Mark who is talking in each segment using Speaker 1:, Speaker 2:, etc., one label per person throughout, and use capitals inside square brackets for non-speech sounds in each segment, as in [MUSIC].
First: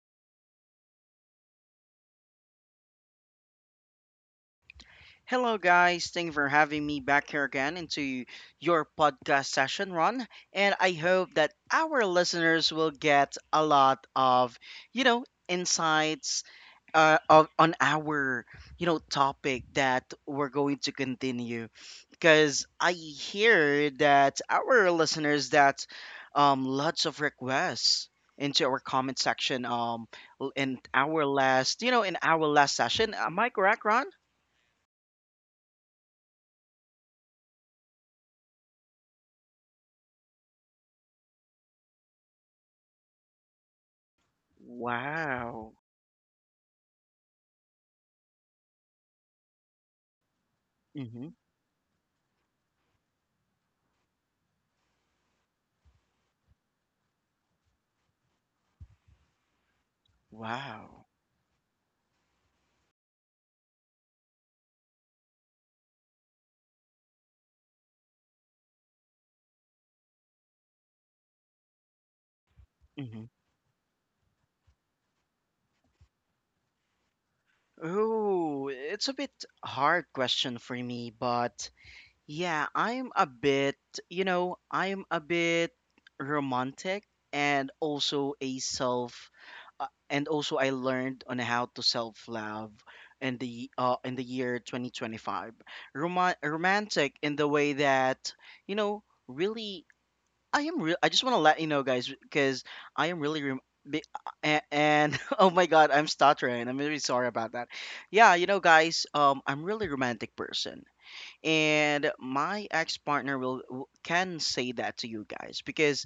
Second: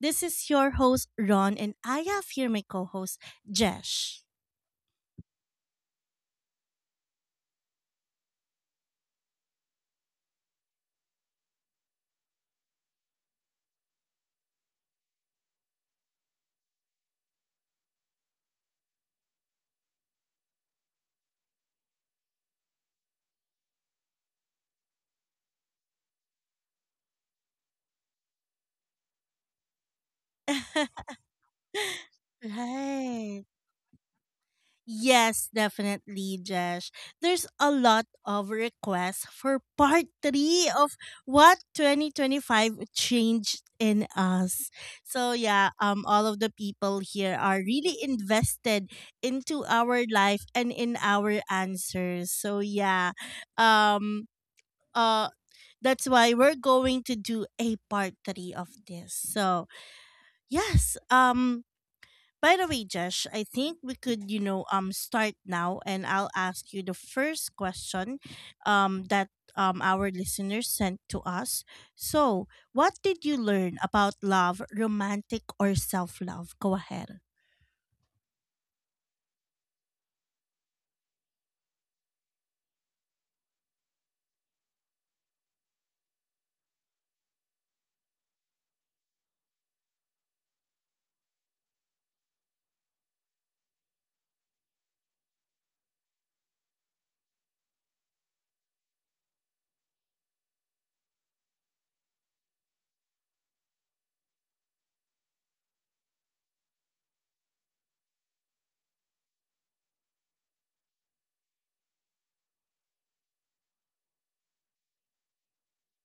Speaker 1: This is your host, Ron, and I have here my co host, Jesh.
Speaker 2: Hello, guys. Thank you for having me back here again into your podcast session, Ron. And I hope that our listeners will get a lot of, insights on our, topic that we're going to continue. Because I hear that our listeners that lots of requests into our comment section in
Speaker 1: [LAUGHS]
Speaker 2: our last in our last session, am
Speaker 1: Right.
Speaker 2: I correct, Ron?
Speaker 1: Yes, definitely, Jesh. There's a lot of requests for part three of what 2025 changed in us. So yeah,
Speaker 2: Wow.
Speaker 1: all of the people here are really invested into our life and in
Speaker 2: Mhm.
Speaker 1: our answers. So yeah, um, uh, that's why we're going to do a part three of this. So yes,
Speaker 2: Wow.
Speaker 1: by the way, Josh, I think we could, start now, and I'll ask you the first question that our listeners sent to us. So, what did
Speaker 2: Mhm.
Speaker 1: you learn about love, romantic or self-love? Go ahead.
Speaker 2: Oh, it's a bit hard question for me, but yeah, I'm a bit, I'm a bit romantic, and also a self and also I learned on how to self-love in the year 2025. Romantic in the way that, you know, really I am real. I just want to let you know, guys, because I am really rem- be- a- and [LAUGHS] oh my god, I'm stuttering. I'm really sorry about that. Yeah, you know, guys, I'm really romantic person, and my ex partner can say that to you guys because,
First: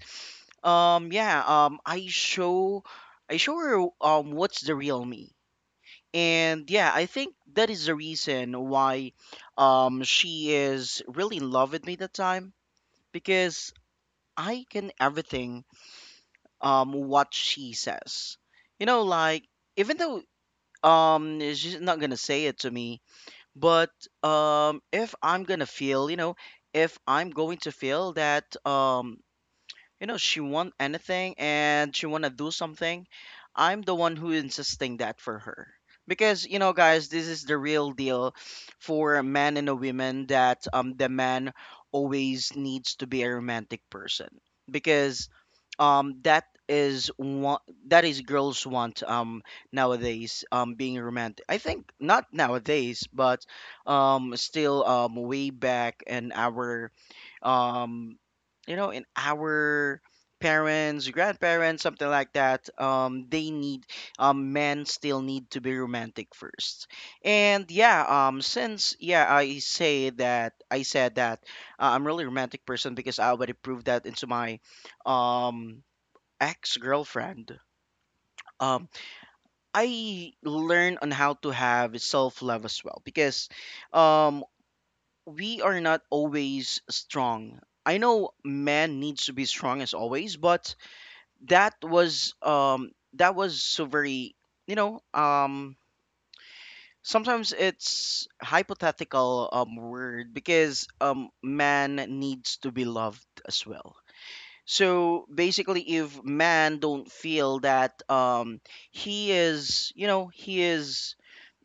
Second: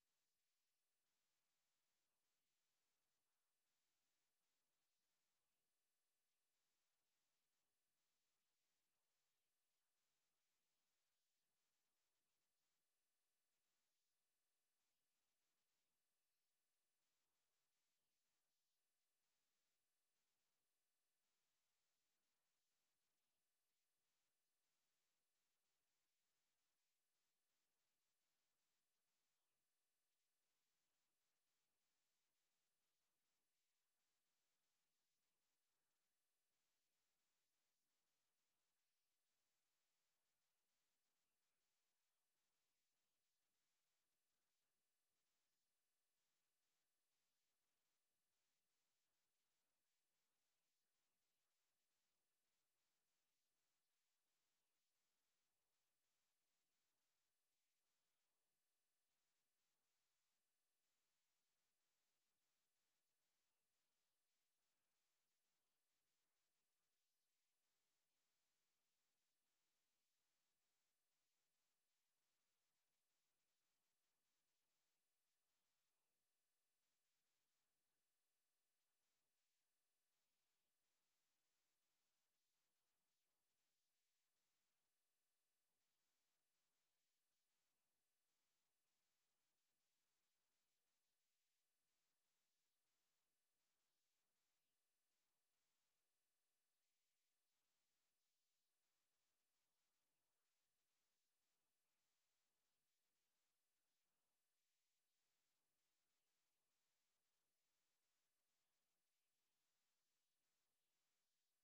Speaker 2: um, yeah, um, I show, I show her what's the real me, and yeah, I think that is the reason why, she is really in love with me that time because I can everything what she says. You know, like even though she's not gonna say it to me, but if I'm gonna feel, you know, if I'm going to feel that you know she want anything and she want to do something. I'm the one who insisting that for her because you know, guys, this is the real deal for a man and a woman that the man always needs to be a romantic person because that is one, that is girls want. Nowadays, being romantic, I think, not nowadays, but still, way back in our um in our parents, grandparents, something like that, they need, men still need to be romantic first. And yeah, since yeah, I said that, I'm really a romantic person because I already proved that into my um ex-girlfriend. um I learn on how to have self-love as well because um we are not always strong. I know man needs to be strong as always, but that was so very, you know, sometimes it's hypothetical word because man needs to be loved as well. So basically, if man don't feel that, he is, you know, he is,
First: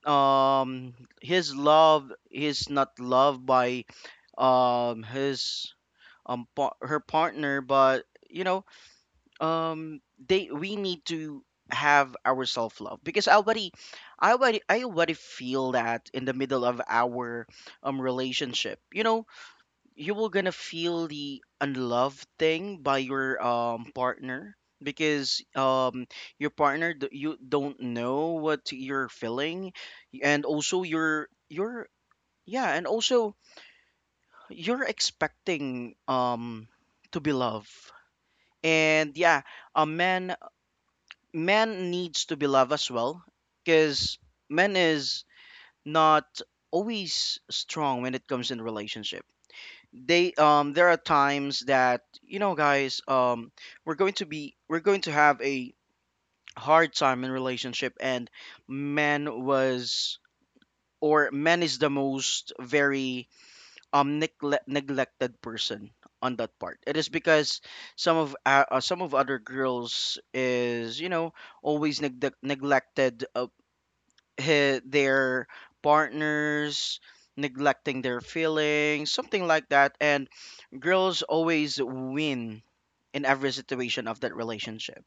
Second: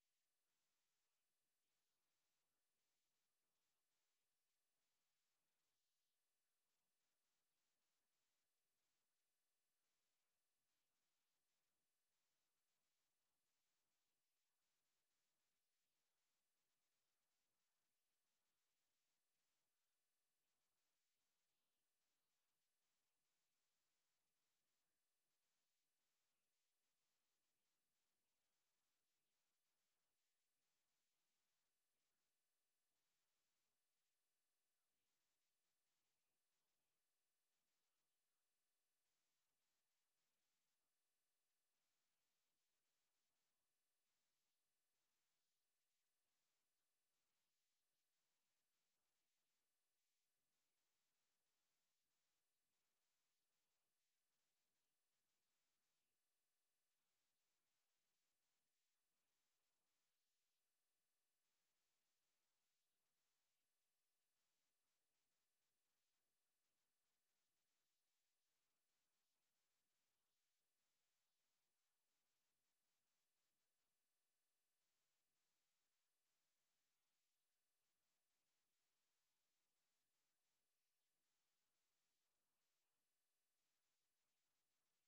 Speaker 2: um his love is not loved by his her partner, but you know, um they, we need to have our self love because I already feel that in the middle of our relationship. You know, you will gonna feel the unloved thing by your partner because you don't know what you're feeling, and also you're yeah, and also you're expecting to be loved. And yeah, a man needs to be loved as well because men is not always strong when it comes in relationship. They there are times that, you know, guys, we're going to have a hard time in relationship, and man was or man is the most very neglected person on that part. It is because some of other girls is, you know, always neglected, their partners, neglecting their feelings, something like that. And girls always win in every situation of that relationship.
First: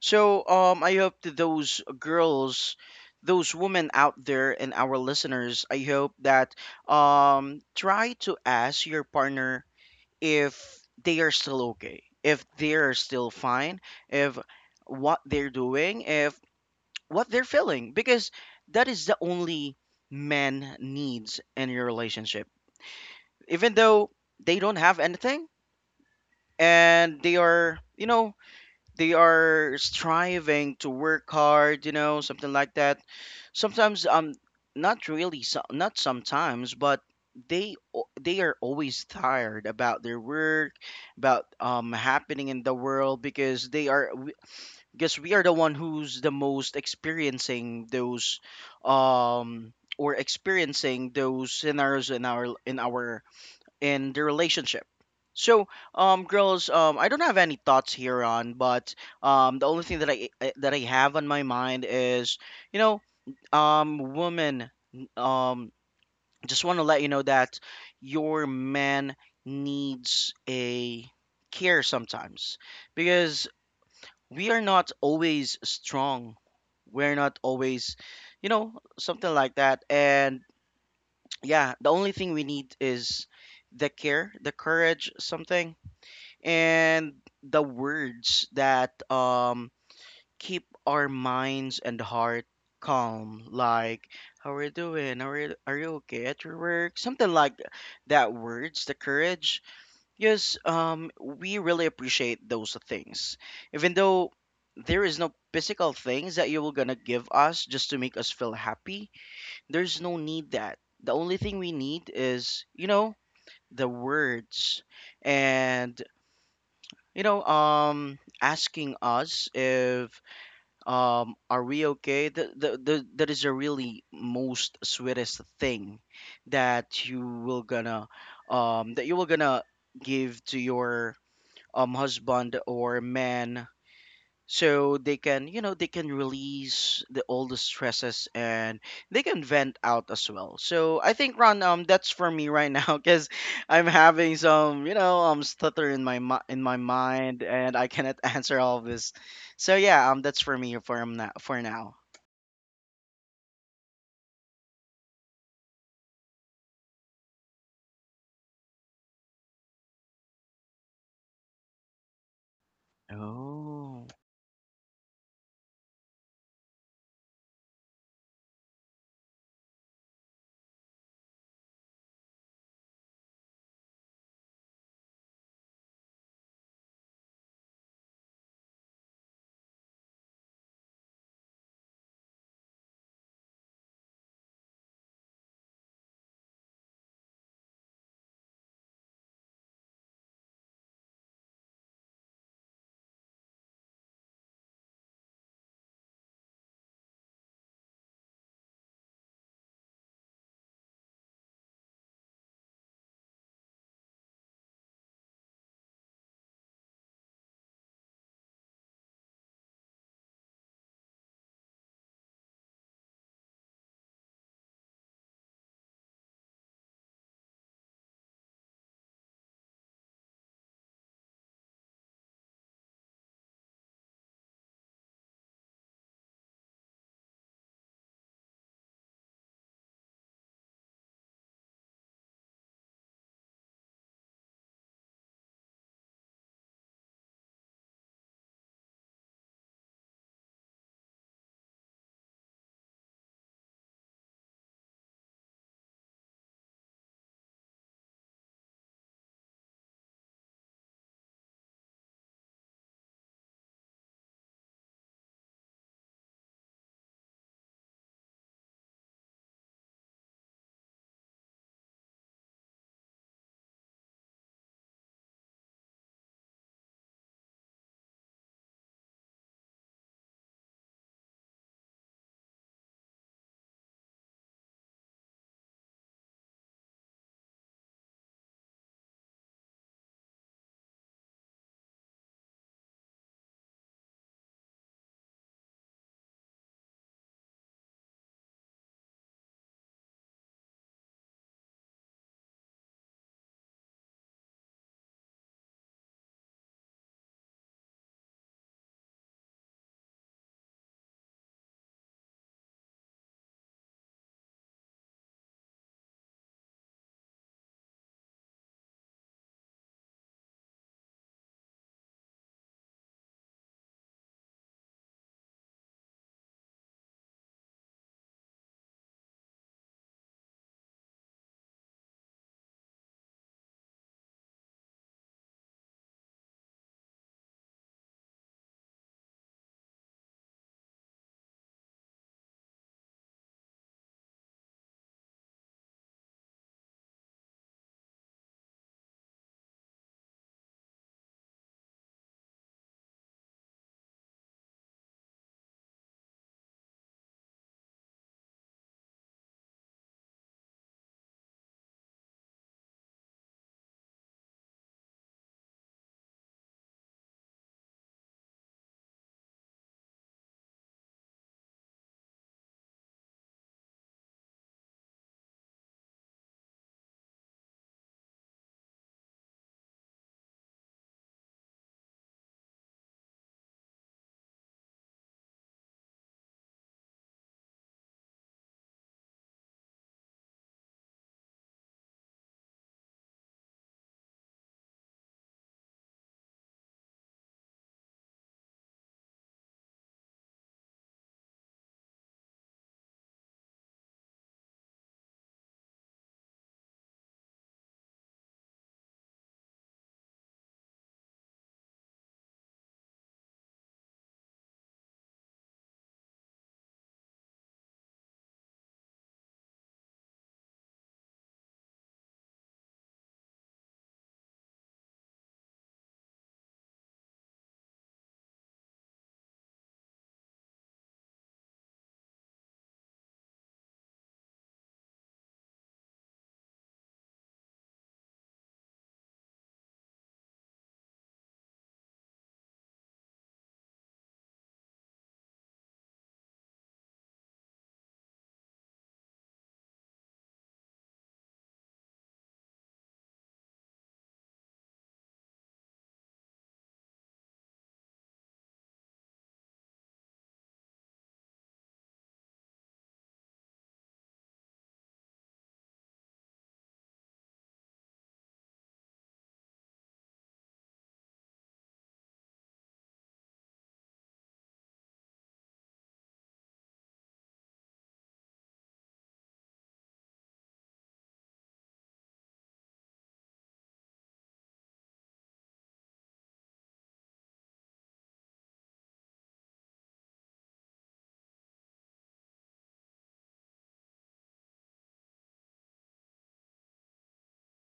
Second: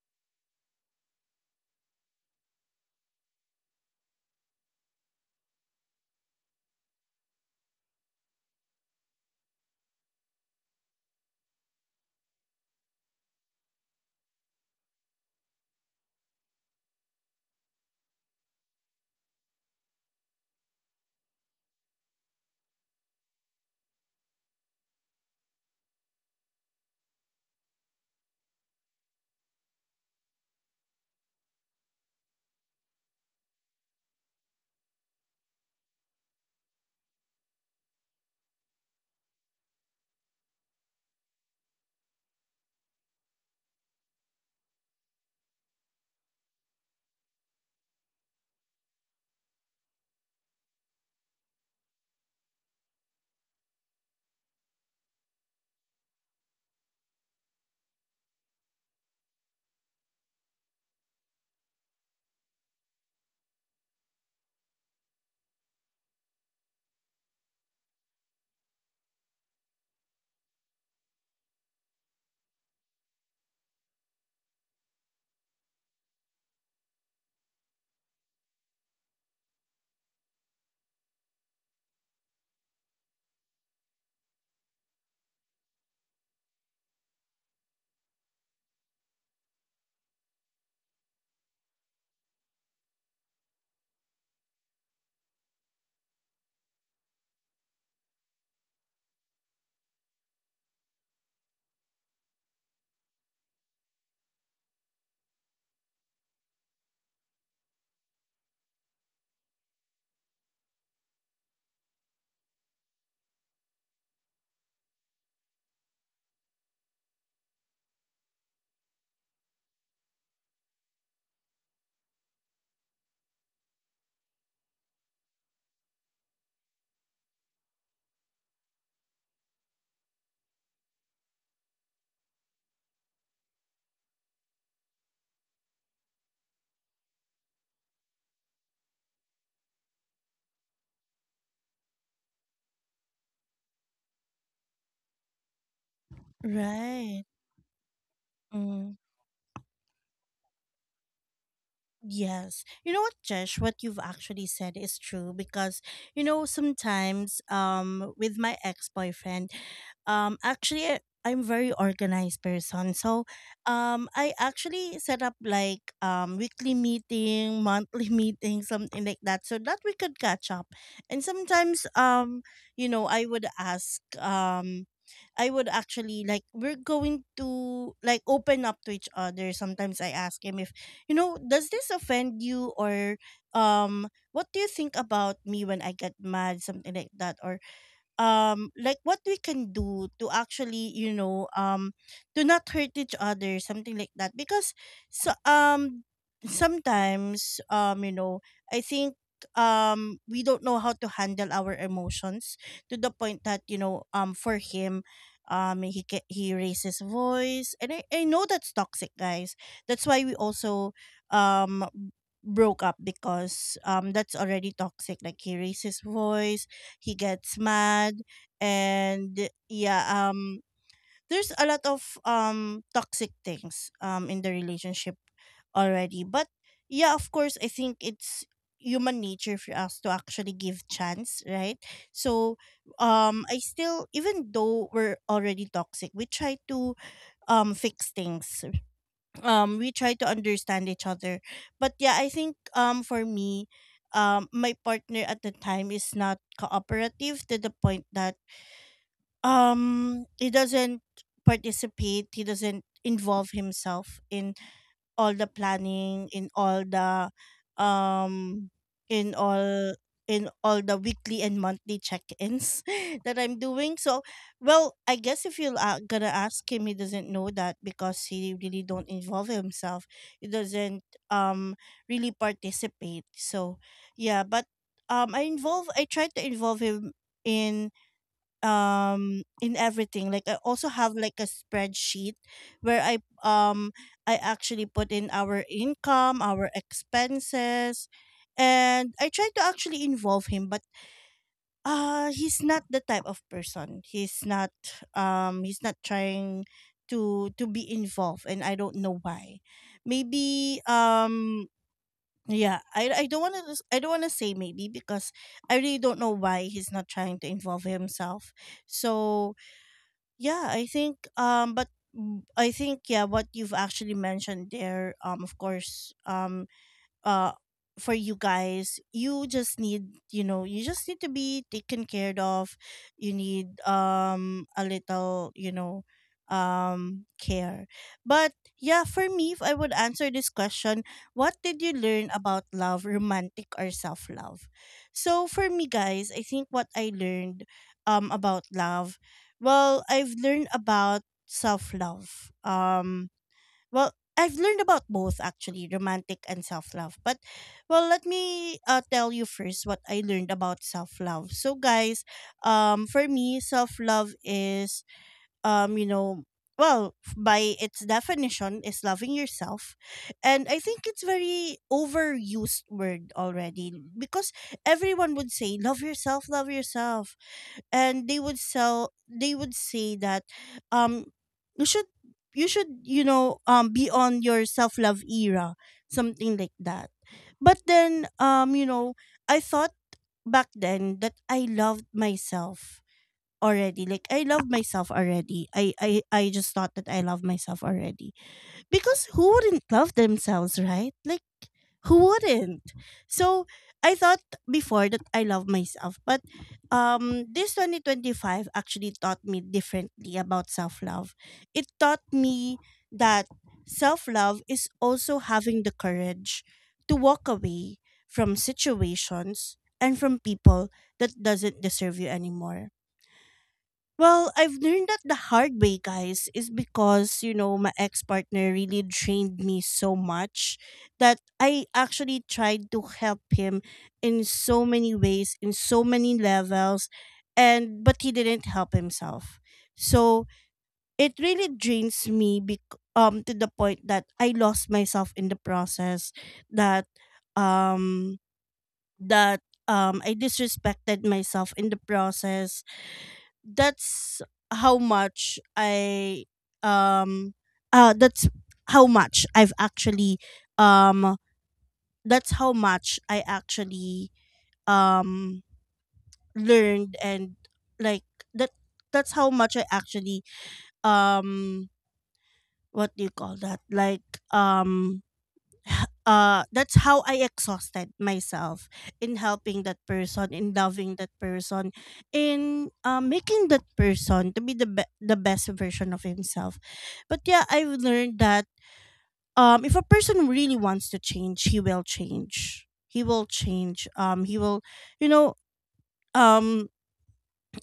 Speaker 2: So I hope that those girls, those women out there, and our listeners, I hope that try to ask your partner if they are still okay, if they are still fine, if what they're doing, if what they're feeling, because that is the only man needs in your relationship. Even though they don't have anything, and they are, you know, they are striving to work hard, you know, something like that. Sometimes, not really so, not sometimes, but they are always tired about their work, about happening in the world, because they are, because we are the one who's the most experiencing those or experiencing those scenarios in our, in the relationship. So girls, I don't have any thoughts here on, but the only thing that I have on my mind is, you know, woman, um just want to let you know that your man needs a care sometimes because we are not always strong. We're not always, you know, something like that. And yeah, the only thing we need is the care, the courage, something, and the words that keep our minds and heart calm. Like, how are you doing? Are you okay at your work? Something like that. Words, the courage. Yes, we really appreciate those things. Even though there is no physical things that you were gonna give us just to make us feel happy, there's no need that. The only thing we need is, you know, the words, and you know, asking us if are we okay? That is a really most sweetest thing that you will gonna that you will gonna give to your husband or man so they can, you know, they can release the all the stresses, and they can vent out as well. So I think, Ron, that's for me right [LAUGHS] now, because I'm having some, you know, stutter in my in my
Speaker 1: Right.
Speaker 2: mind, and I cannot [LAUGHS] answer all of
Speaker 1: Mm,
Speaker 2: this. So yeah, that's for me for now,
Speaker 1: yes. You know what, Jesh, what you've actually said is true because, you know, sometimes with my ex-boyfriend, actually I'm very organized person. So,
Speaker 2: oh.
Speaker 1: I actually set up like weekly meeting, monthly [LAUGHS] meeting, something like that so that we could catch up. And sometimes you know, I would ask I would actually like we're going to like open up to each other. Sometimes I ask him if, you know, does this offend you? Or what do you think about me when I get mad, something like that? Or like what we can do to actually, to not hurt each other, something like that because so sometimes you know, I think we don't know how to handle our emotions, to the point that, for him, he raises voice, and I know that's toxic, guys. That's why we also um broke up, because that's already toxic. Like he raises voice, he gets mad, and yeah, there's a lot of toxic things in the relationship already. But yeah, of course, I think it's human nature for us to actually give chance, right? So I still, even though we're already toxic, we try to fix things, we try to understand each other. But yeah, I think for me, my partner at the time is not cooperative, to the point that he doesn't participate, he doesn't involve himself in all the planning, um in all in all the weekly and monthly check-ins [LAUGHS] that I'm doing. So, well, I guess if you're gonna ask him, he doesn't know that because he really don't involve himself. He doesn't um really participate. So, yeah, but I involve. I try to involve him in in everything. Like I also have like a spreadsheet where um I actually put in our income, our expenses, and I try to actually involve him. But uh, he's not the type of person. He's not he's not trying to be involved, and I don't know why. Maybe yeah, I don't want to, I don't want to say maybe, because I really don't know why he's not trying to involve himself. So yeah, I think but mm, I think yeah, what you've actually mentioned there, of course, uh for you guys, you just need, you know, you just need to be taken care of. You need a little, you know, care. But yeah, for me, if I would answer this question, what did you learn about love, romantic or self love? So for me, guys, I think what I learned about love, well, I've learned about self love, well, I've learned about both actually, romantic and self love. But, well, let me tell you first what I learned about self love. So, guys, for me, self love is, you know, well, by its definition, is loving yourself, and I think it's very overused word already, because everyone would say love yourself, and they would say that um you should, you should, you know, be on your self love era, something like that. But then you know, I thought back then that I loved myself already, like I love myself already, I just thought that I love myself already, because who wouldn't love themselves, right? Like, who wouldn't? So I thought before that I love myself. But this 2025 actually taught me differently about self-love. It taught me that self-love is also having the courage to walk away from situations and from people that doesn't deserve you anymore. Well, I've learned that the hard way, guys, is because, you know, my ex partner really drained me so much that I actually tried to help him in so many ways, in so many levels, and but he didn't help himself. So it really drains me to the point that I lost myself in the process, that um I disrespected myself in the process. That's how much I um that's how much I've actually um that's how much I actually um learned, and like that, that's how much I actually um what do you call that, like um that's how I exhausted myself in helping that person, in loving that person, in making that person to be the best version of himself. But yeah, I've learned that if a person really wants to change, he will change. He will change. He will, you know, um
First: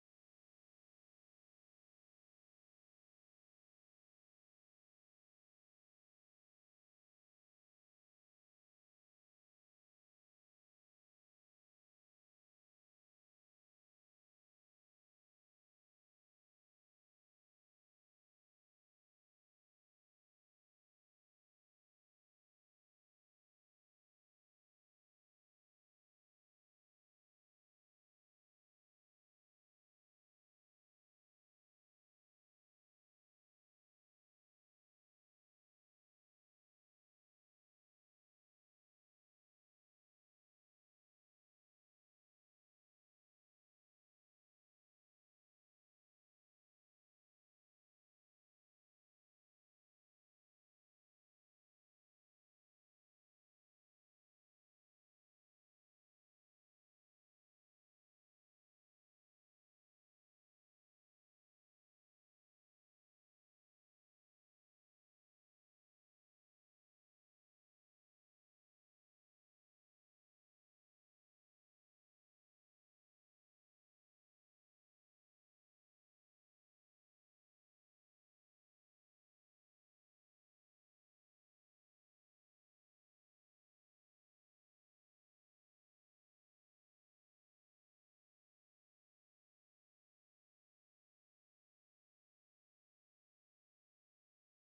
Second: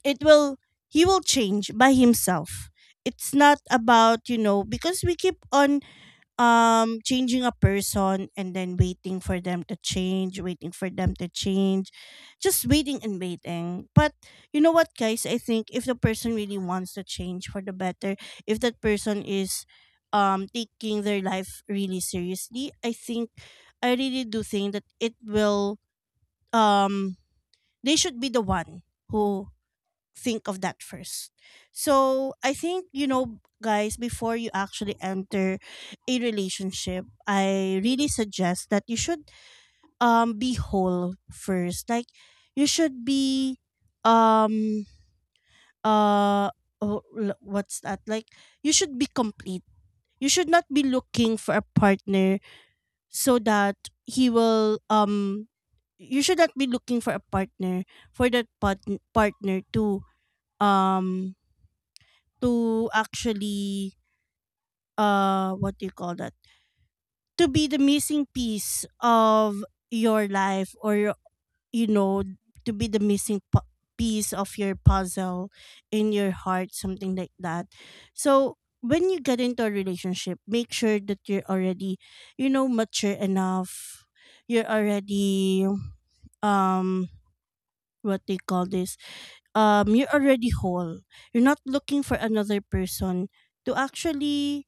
Speaker 1: it will, he will change by himself. It's not about, you know, because we keep on changing a person, and then waiting for them to change, waiting for them to change, just waiting and waiting. But you know what, guys, I think if the person really wants to change for the better, if that person is taking their life really seriously, I think, I really do think that it will um they should be the one who think of that first. So I think, you know, guys, before you actually enter a relationship, I really suggest that you should be whole first. Like you should be um uh oh, what's that? Like you should be complete. You should not be looking for a partner so that he will you should not be looking for a partner for partner um to actually what do you call that, to be the missing piece of your life, or your, you know, to be the missing piece of your puzzle in your heart, something like that. So when you get into a relationship, make sure that you're already, you know, mature enough, you're already um what they call this, you're already whole, you're not looking for another person to actually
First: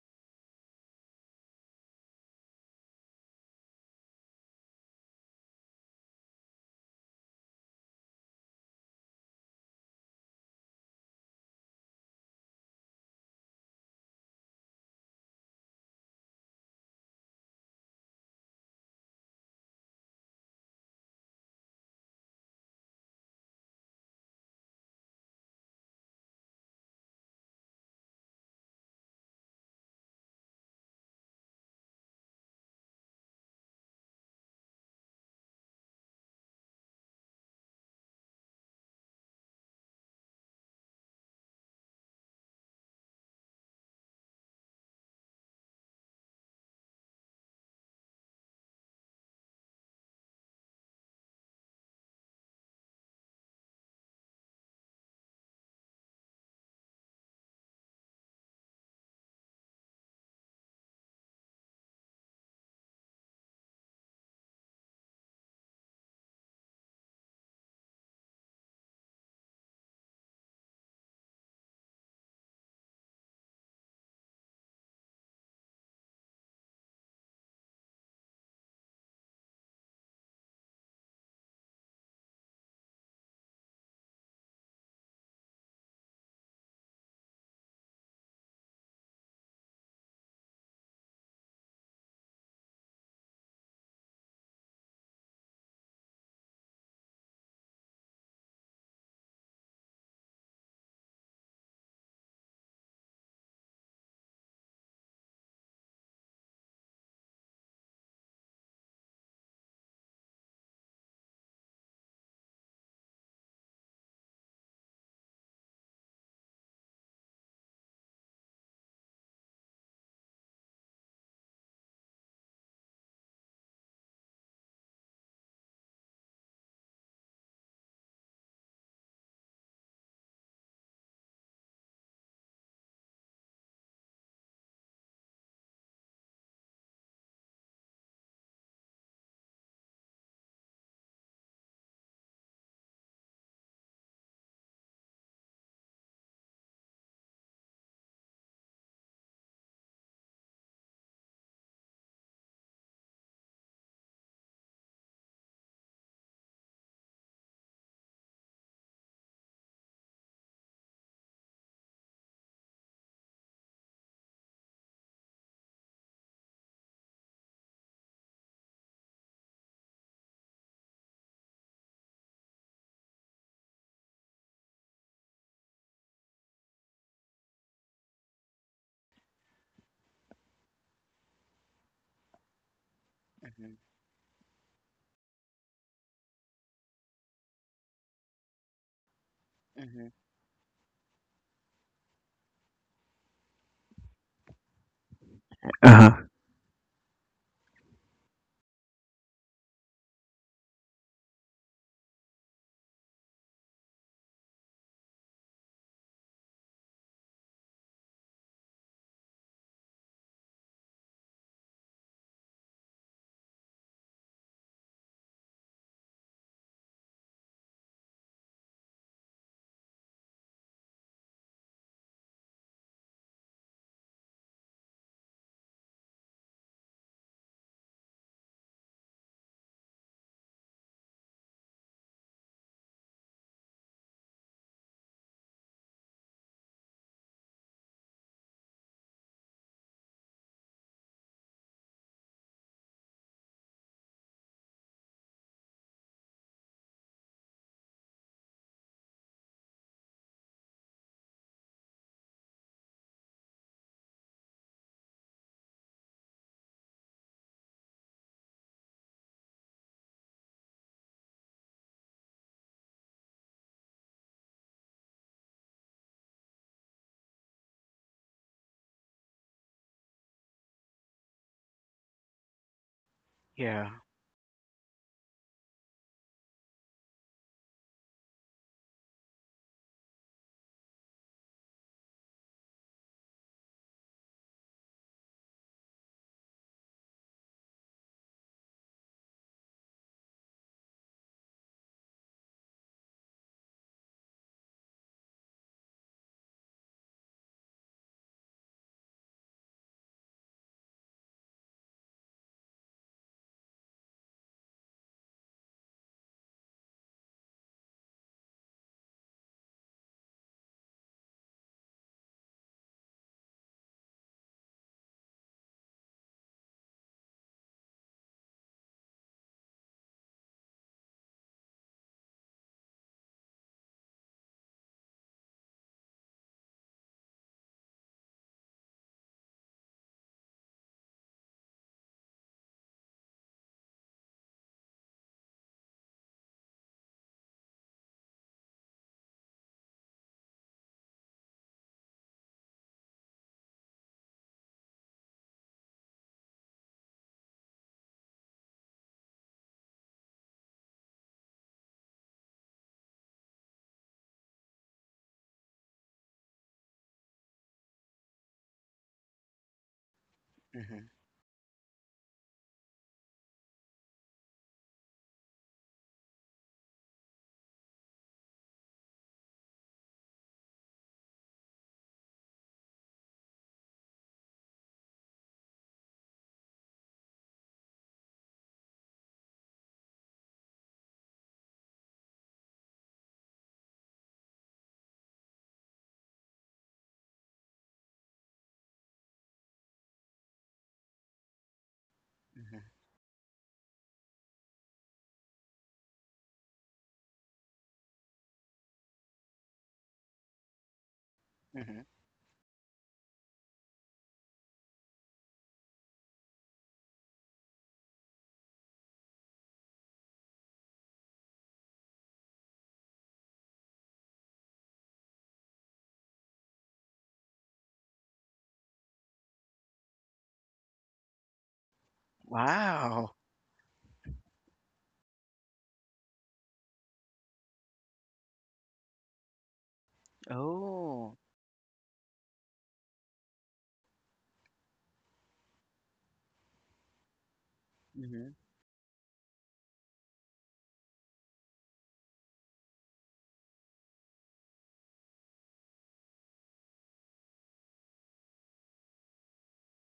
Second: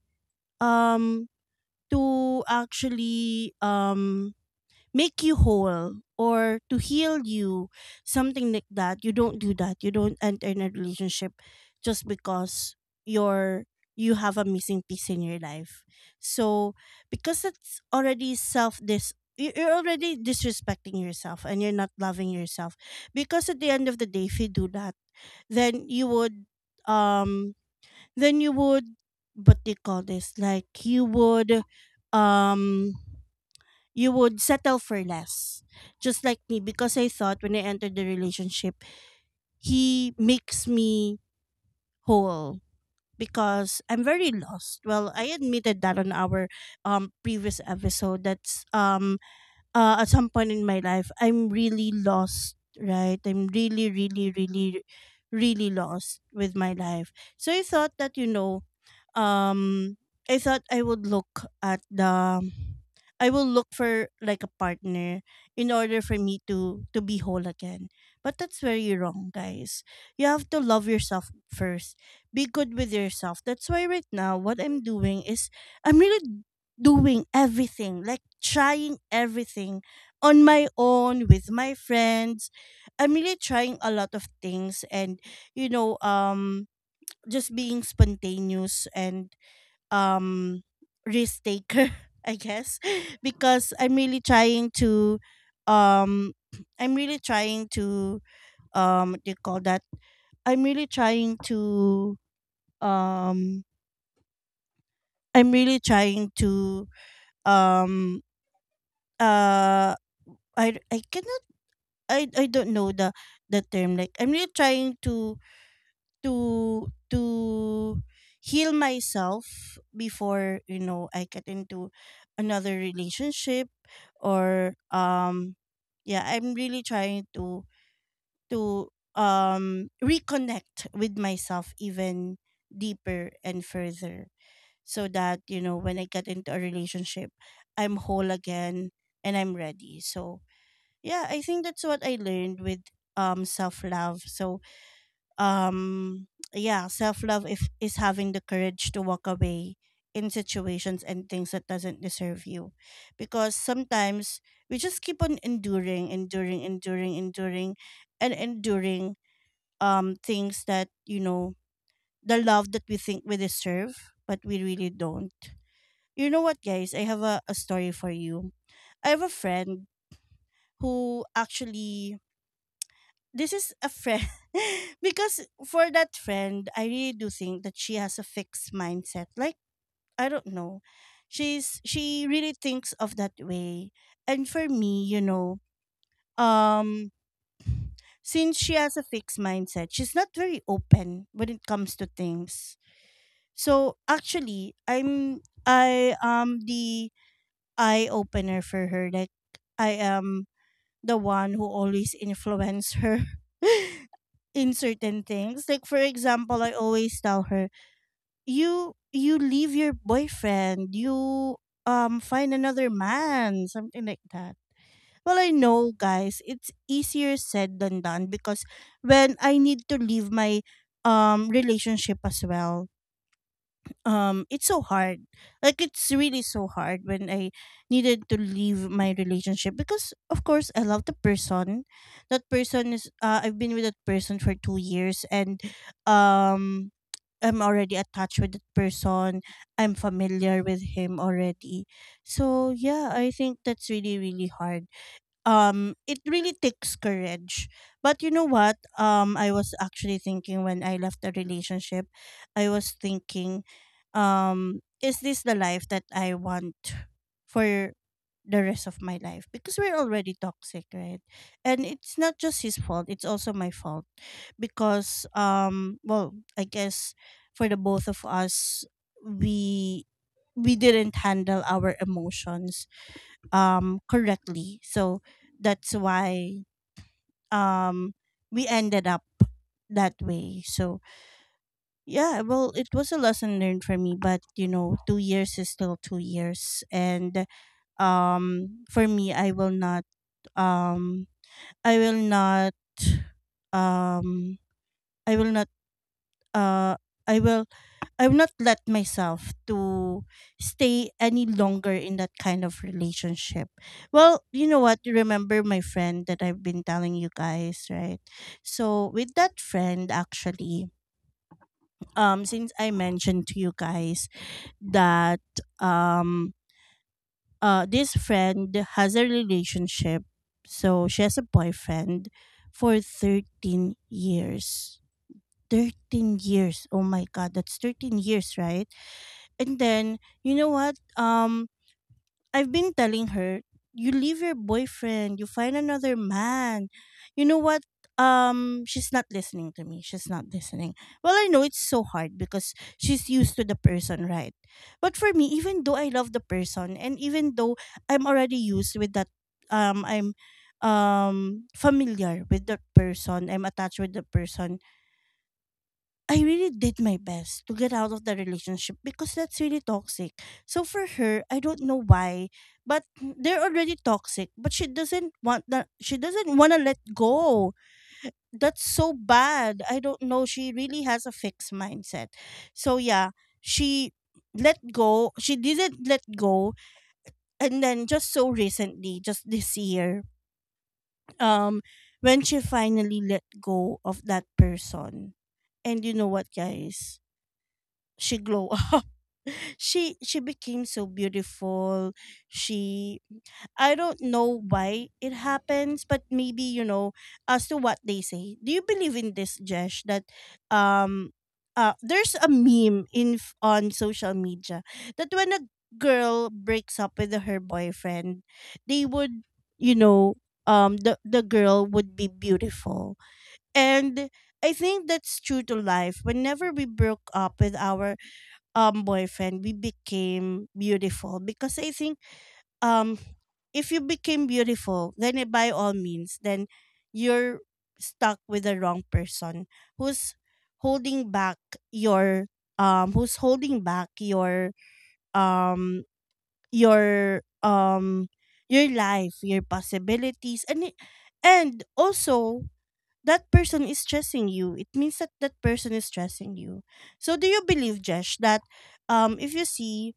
Speaker 1: um to actually um make you whole or to heal you, something like that. You don't do that. You don't enter in a relationship just because you're, you have a missing piece in your life. So because it's already you're already disrespecting yourself, and you're not loving yourself, because at the end of the day, if you do that, then you would um then you would what do you call this, like um you would settle for less, just like me, because I thought when I entered the relationship, he makes me whole, because I'm very lost. Well, I admitted that on our previous episode, that's at some point in my life I'm really lost, right? I'm really, really, really, really lost with my life. So I thought that, you know, um I thought I would look at the I will look for like a partner in order for me to be whole again. But that's very wrong, guys. You have to love yourself first. Be good with yourself. That's why right now what I'm doing is I'm really doing everything, like trying everything on my own with my friends. I'm really trying a lot of things and, you know um just being spontaneous, and um risk taker, [LAUGHS] I guess, [LAUGHS] because I'm really trying to— um [CLEARS THROAT] I'm really trying to— what do you call that? I'm really trying to— um I'm really trying to— um uh I cannot, I don't know the term. Like, I'm really trying to to heal myself before, you know, I get into another relationship, or yeah, I'm really trying to— to reconnect with myself even deeper and further, so that, you know, when I get into a relationship I'm whole again and I'm ready. So yeah, I think that's what I learned with self love. So um yeah, self-love if is having the courage to walk away in situations and things that doesn't deserve you, because sometimes we just keep on enduring, enduring, enduring, enduring, and enduring things that, you know, the love that we think we deserve but we really don't. You know what, guys? I have a story for you. I have a friend who actually— this is a friend, [LAUGHS] because for that friend I really do think that she has a fixed mindset. Like, I don't know, she really thinks of that
Speaker 2: Mhm,
Speaker 1: way. And for me, you know, um since she has a fixed mindset,
Speaker 2: mhm.
Speaker 1: she's not very open when it comes to things. So actually, i'm i
Speaker 2: Uh-huh.
Speaker 1: am the eye opener for her. Like, I am the one who always influence her, [LAUGHS] in certain things. Like, for example, I always tell her, "You leave your boyfriend. You find another man," something like that. Well, I know, guys, it's easier said than done, because when I need to leave my relationship as well, it's so hard. Like, it's really so hard when I needed to leave my relationship, because of course I love the person. That person is— I've been with that person for 2 years, and um I'm already attached with that person, I'm familiar with him already. So yeah, I think that's really really hard. It really takes courage. But, you know what, I was actually thinking when I left the relationship. I was thinking, is this the life that I want for the rest of my life? Because we're already toxic, right? And it's not just his fault, it's also my fault, because, well, I guess, for the both of us, we we didn't handle our emotions
Speaker 2: Yeah.
Speaker 1: correctly. So that's why um we ended up that way. So yeah, well, it was a lesson learned for me, but you know, 2 years is still 2 years, and for me, I will not— um I will not um I will not uh I will I have not let myself to stay any longer in that kind of relationship. Well, you know what? You remember my friend that I've been telling you guys, right? So, with that friend, actually, since I mentioned to you guys that um this friend has a relationship. So she has a boyfriend for 13 years. 13 years. Oh my god, that's 13 years, right? And then, you know what? I've been telling her, you leave your boyfriend, you find another man. You know what? She's not listening to me. She's not listening. Well, I know it's so hard because she's used to the person, right? But for me, even though I love the person, and even though I'm already used with that— I'm familiar with that person, I'm attached with the person, I really did my best to get out of the relationship because that's really toxic. So for
Speaker 2: Mhm,
Speaker 1: her, I don't know why, but they're already toxic, but she doesn't want that, she doesn't want to let go. That's so bad. I don't know, she really has a fixed mindset. So yeah, she let go— she didn't let go, and then just so recently, just this year, um when she finally let go of that person. And you know what, guys? She glow up. [LAUGHS] She became so beautiful.
Speaker 2: mhm,
Speaker 1: She I don't know why it happens, but maybe, you know, as to what they say. Do you believe in this, Jesh? That um
Speaker 2: mhm.
Speaker 1: there's a meme on social media, that when a girl breaks up with her boyfriend, they would, you know, the girl would be beautiful, and— I think that's true to life. Whenever we broke up with our boyfriend, we became beautiful, because I think, um
Speaker 2: Wow.
Speaker 1: if you became beautiful, then, eh, by all means, then you're stuck with the wrong person who's holding
Speaker 2: Oh.
Speaker 1: back your— who's holding back your— um your um
Speaker 2: Mm-hmm.
Speaker 1: your life, your possibilities and also— that person is stressing you. It means that that person is stressing you. So do you believe, Jesh, that um if you see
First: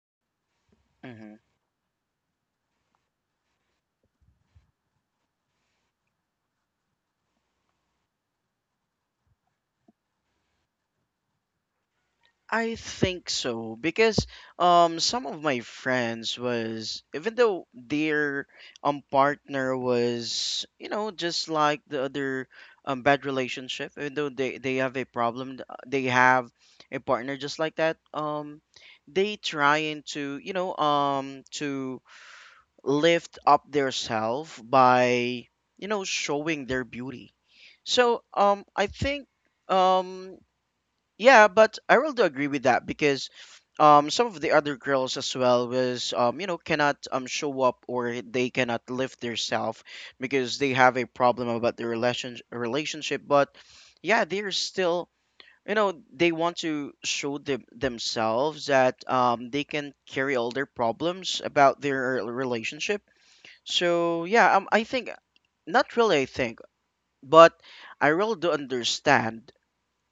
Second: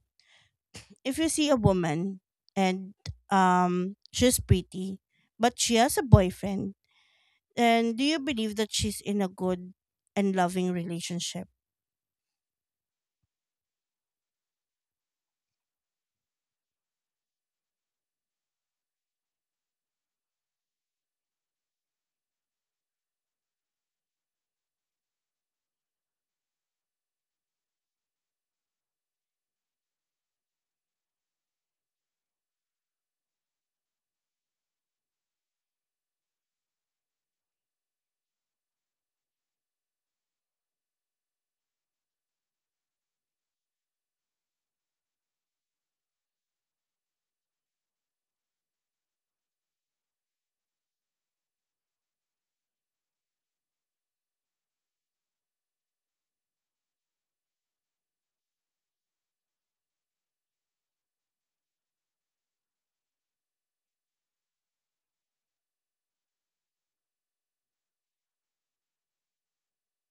Speaker 1: if you see a woman, and she's pretty but she has a boyfriend, and do you believe that she's in a good and loving relationship?
Speaker 2: I think so, because some of my friends was, even though their partner was, you know, just like the other bad relationship, even though they have a problem, they have a partner just like that, they trying to, you know, to lift up their self by, you know, showing their beauty. So I think um yeah, but I really do agree with that, because some of the other girls as well was, you know, cannot show up, or they cannot lift themselves because they have a problem about their relationship, but yeah, they're still, you know, they want to show them themselves that they can carry all their problems about their relationship. So yeah, I think, not really, I think, but I really do understand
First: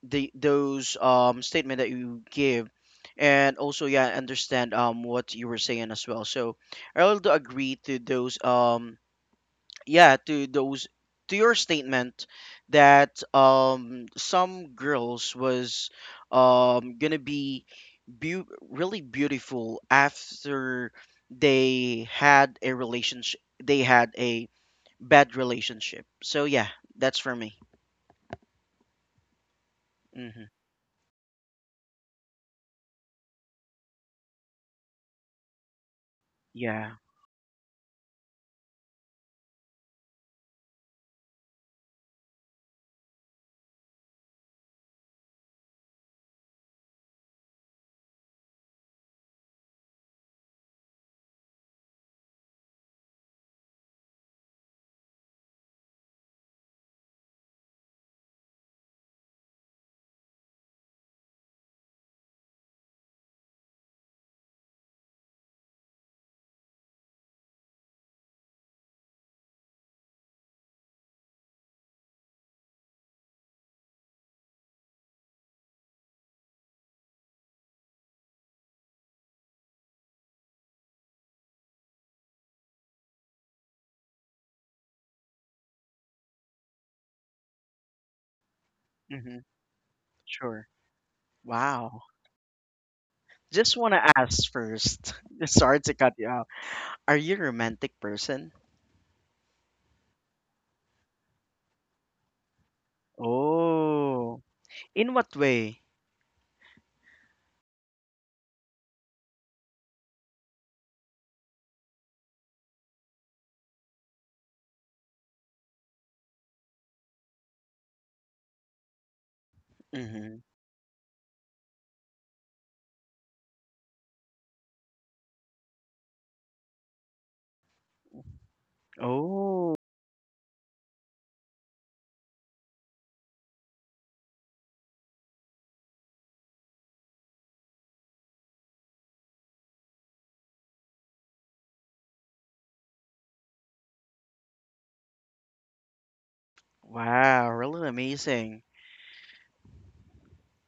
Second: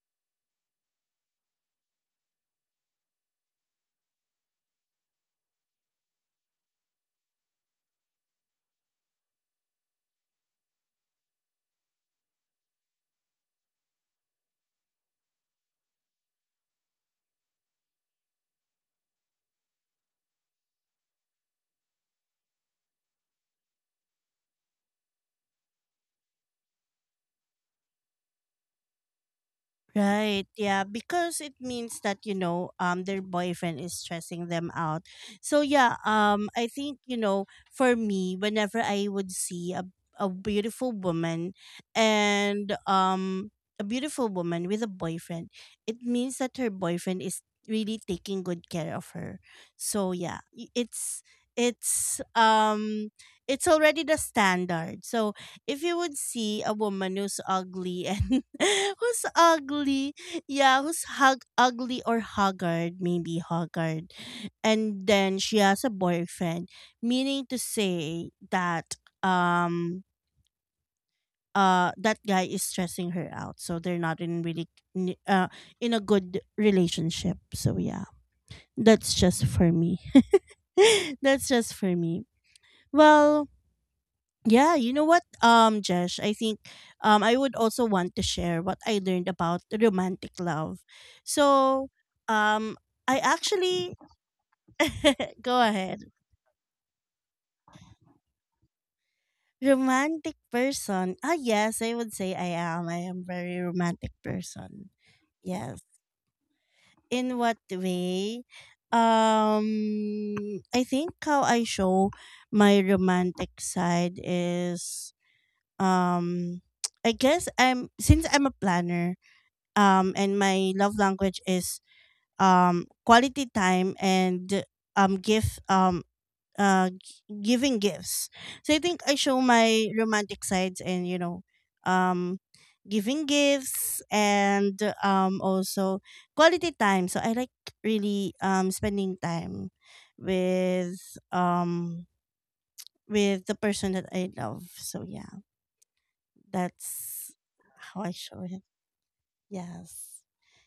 Speaker 2: the those statement that you give, and also yeah, I understand what you were saying as well. So I also agree to those, yeah to those, to your statement that some girls was gonna be really beautiful after they had a relationship, they had a bad relationship. So yeah, that's for me.
Speaker 1: Right.
Speaker 2: Hmm.
Speaker 1: Yeah, because it means that, their boyfriend is stressing them out. So yeah, I
Speaker 2: Yeah.
Speaker 1: think, you know, for me, whenever I would see a beautiful woman, and a beautiful woman with a boyfriend, it means that her boyfriend is really taking good care of her. So yeah, it's um it's already the standard. So if you would see a woman who's ugly, and [LAUGHS] who's ugly, yeah, who's hug ugly, or haggard, maybe haggard, and then she has a boyfriend, meaning to say that um that guy is stressing her out, so they're not in, really, n- uh in a good relationship. So yeah, that's just for me. [LAUGHS] That's just for me. Well. Yeah, you know what, Jesh, I think I would also want to share what I learned
Speaker 2: Hmm.
Speaker 1: about romantic
Speaker 2: Sure.
Speaker 1: love. So,
Speaker 2: Wow.
Speaker 1: um I
Speaker 2: Just want
Speaker 1: actually—
Speaker 2: to ask first.
Speaker 1: [LAUGHS]
Speaker 2: [LAUGHS]
Speaker 1: go
Speaker 2: Sorry to
Speaker 1: ahead.
Speaker 2: cut you out. Are you a romantic person?
Speaker 1: Romantic person. Ah yes, I would say I am. I am very romantic
Speaker 2: Oh,
Speaker 1: person.
Speaker 2: in what
Speaker 1: Yes.
Speaker 2: way?
Speaker 1: In what way? Um I think how I show my romantic side is um [TSK] I guess— I'm since I'm a planner, and
Speaker 2: Hmm.
Speaker 1: my love language is quality time, and um gift um giving gifts. So I think I show
Speaker 2: Oh,
Speaker 1: my romantic sides, and, you know, um giving gifts, and also quality time. So I like, really, spending time with— the person that I love. So yeah, that's
Speaker 2: wow, really
Speaker 1: how I show
Speaker 2: amazing.
Speaker 1: it. Yes.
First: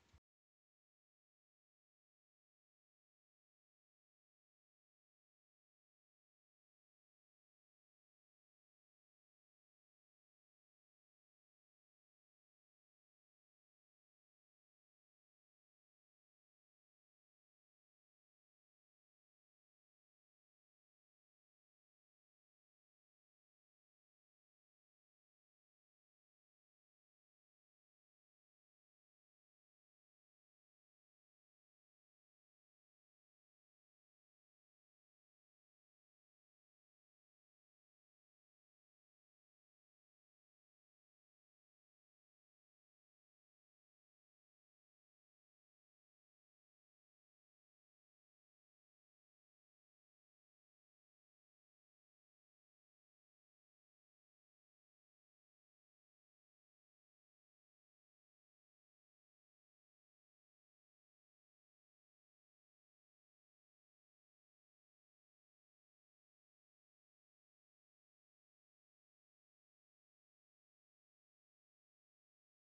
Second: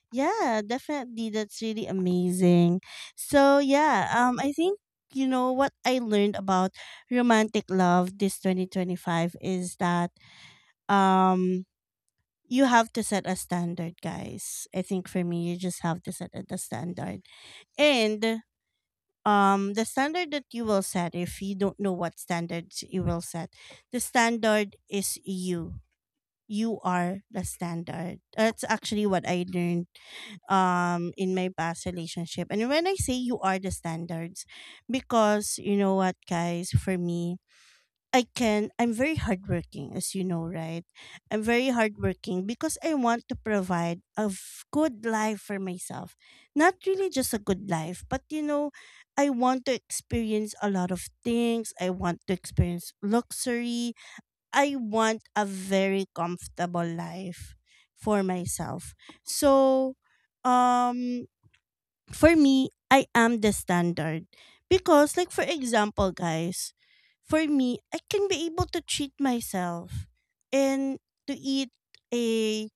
Speaker 1: Yeah, definitely. That's really amazing. So yeah, I think, you know what I learned about romantic love this 2025 is that um you have to set a standard, guys. I think for me, you just have to set a the standard, and, the standard that you will set. If you don't know what standards you will set, the standard is— you are the standard. That's actually what I learned in my past relationship. And when I say you are the standards, because, you know what, guys, for me, I'm very hardworking, as you know, right? I'm very hardworking because I want to provide good life for myself. Not really just a good life, but, you know, I want to experience a lot of things. I want to experience luxury. I want a very comfortable life for myself. So, um, for me, I am the standard. Because, like, for example, guys, for me, I can be able to treat myself and to eat a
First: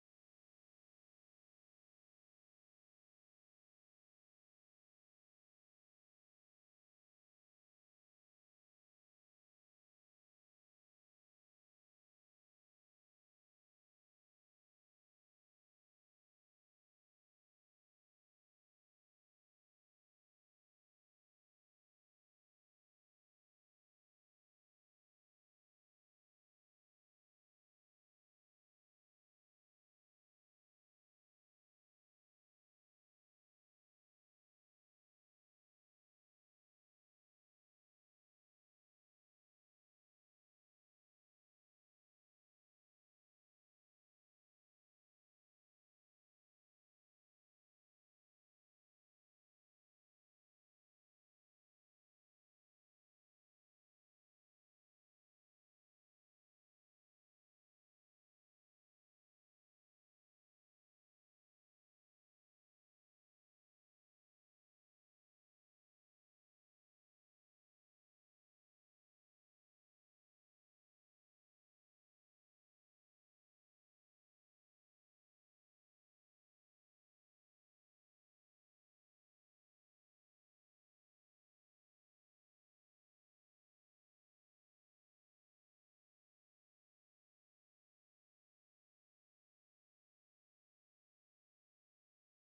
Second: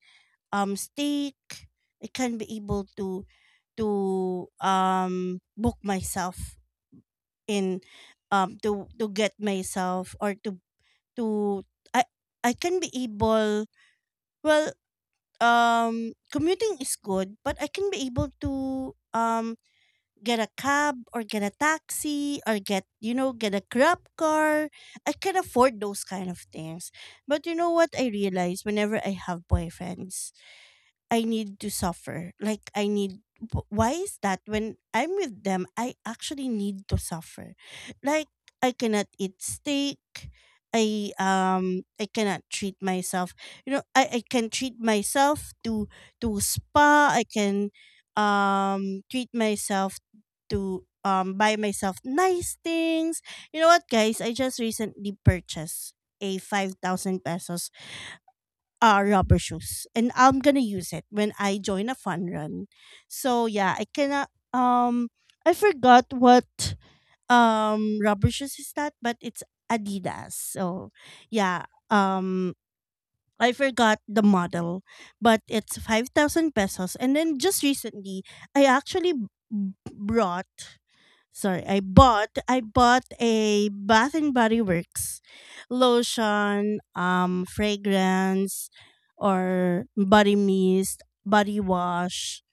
Speaker 1: steak. I can be able to— book myself in, to get myself, or to I I can be able— well, commuting is good, but I can be able to um get a cab, or get a taxi, or— get you know get a grab car. I can afford those kind of things, but you know what, I realize, whenever I have boyfriends, I need to suffer. Like, I need— why is that when I'm with them I actually need to suffer? Like, I cannot eat steak. I cannot treat myself. You know, I can treat myself to spa. I can treat myself to buy myself nice things. You know what, guys? I just recently purchased a 5,000 pesos rubber shoes, and I'm gonna use it when I join a fun run. So yeah, I cannot. I forgot what rubber shoes is that, but it's Adidas. So yeah, um, I forgot the model, but it's 5,000 pesos. And then just recently, I actually brought— sorry, I bought a Bath and Body Works lotion, fragrance, or body mist, body wash.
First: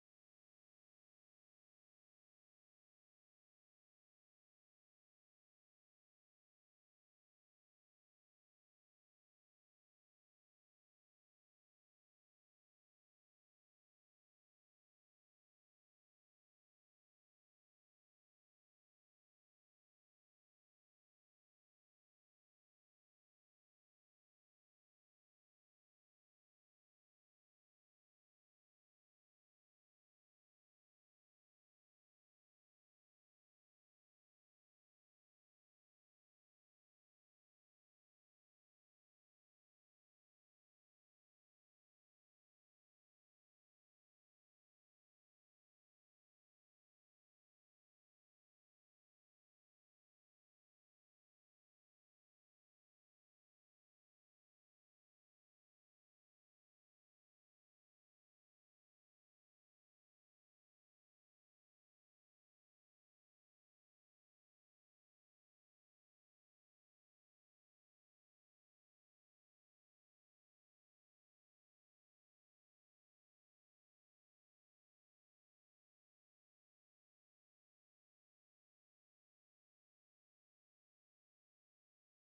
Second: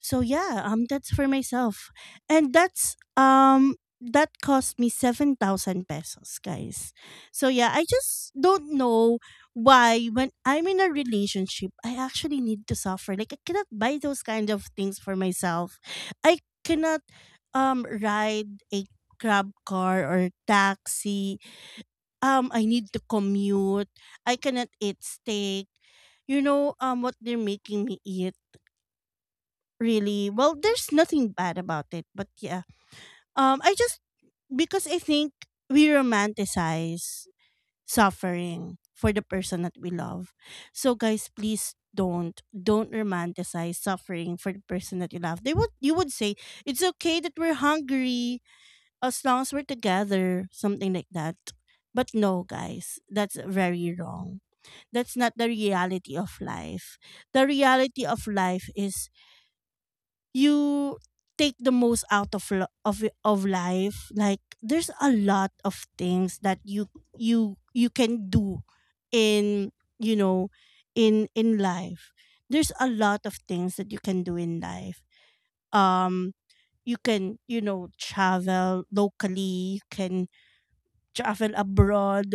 Speaker 1: So yeah, that's for myself, and that's that cost me 7,000 pesos, guys. So yeah, I just don't know why, when I'm in a relationship, I actually need to suffer. Like, I cannot buy those kind of things for myself. I cannot ride a grab car or taxi. I need to commute. I cannot eat steak. What they're making me eat, really— well, there's nothing bad about it, but yeah, I just— because I think we romanticize suffering for the person that we love. So guys, please don't romanticize suffering for the person that you love. They would you would say, "It's okay that we're hungry as long as we're together," something like that. But no, guys, that's very wrong. That's not the reality of life. The reality of life is, you take the most out of— of life. Like, there's a lot of things that you you can do in— you know in life. There's a lot of things that you can do in life. Um you can, travel locally, you can travel abroad.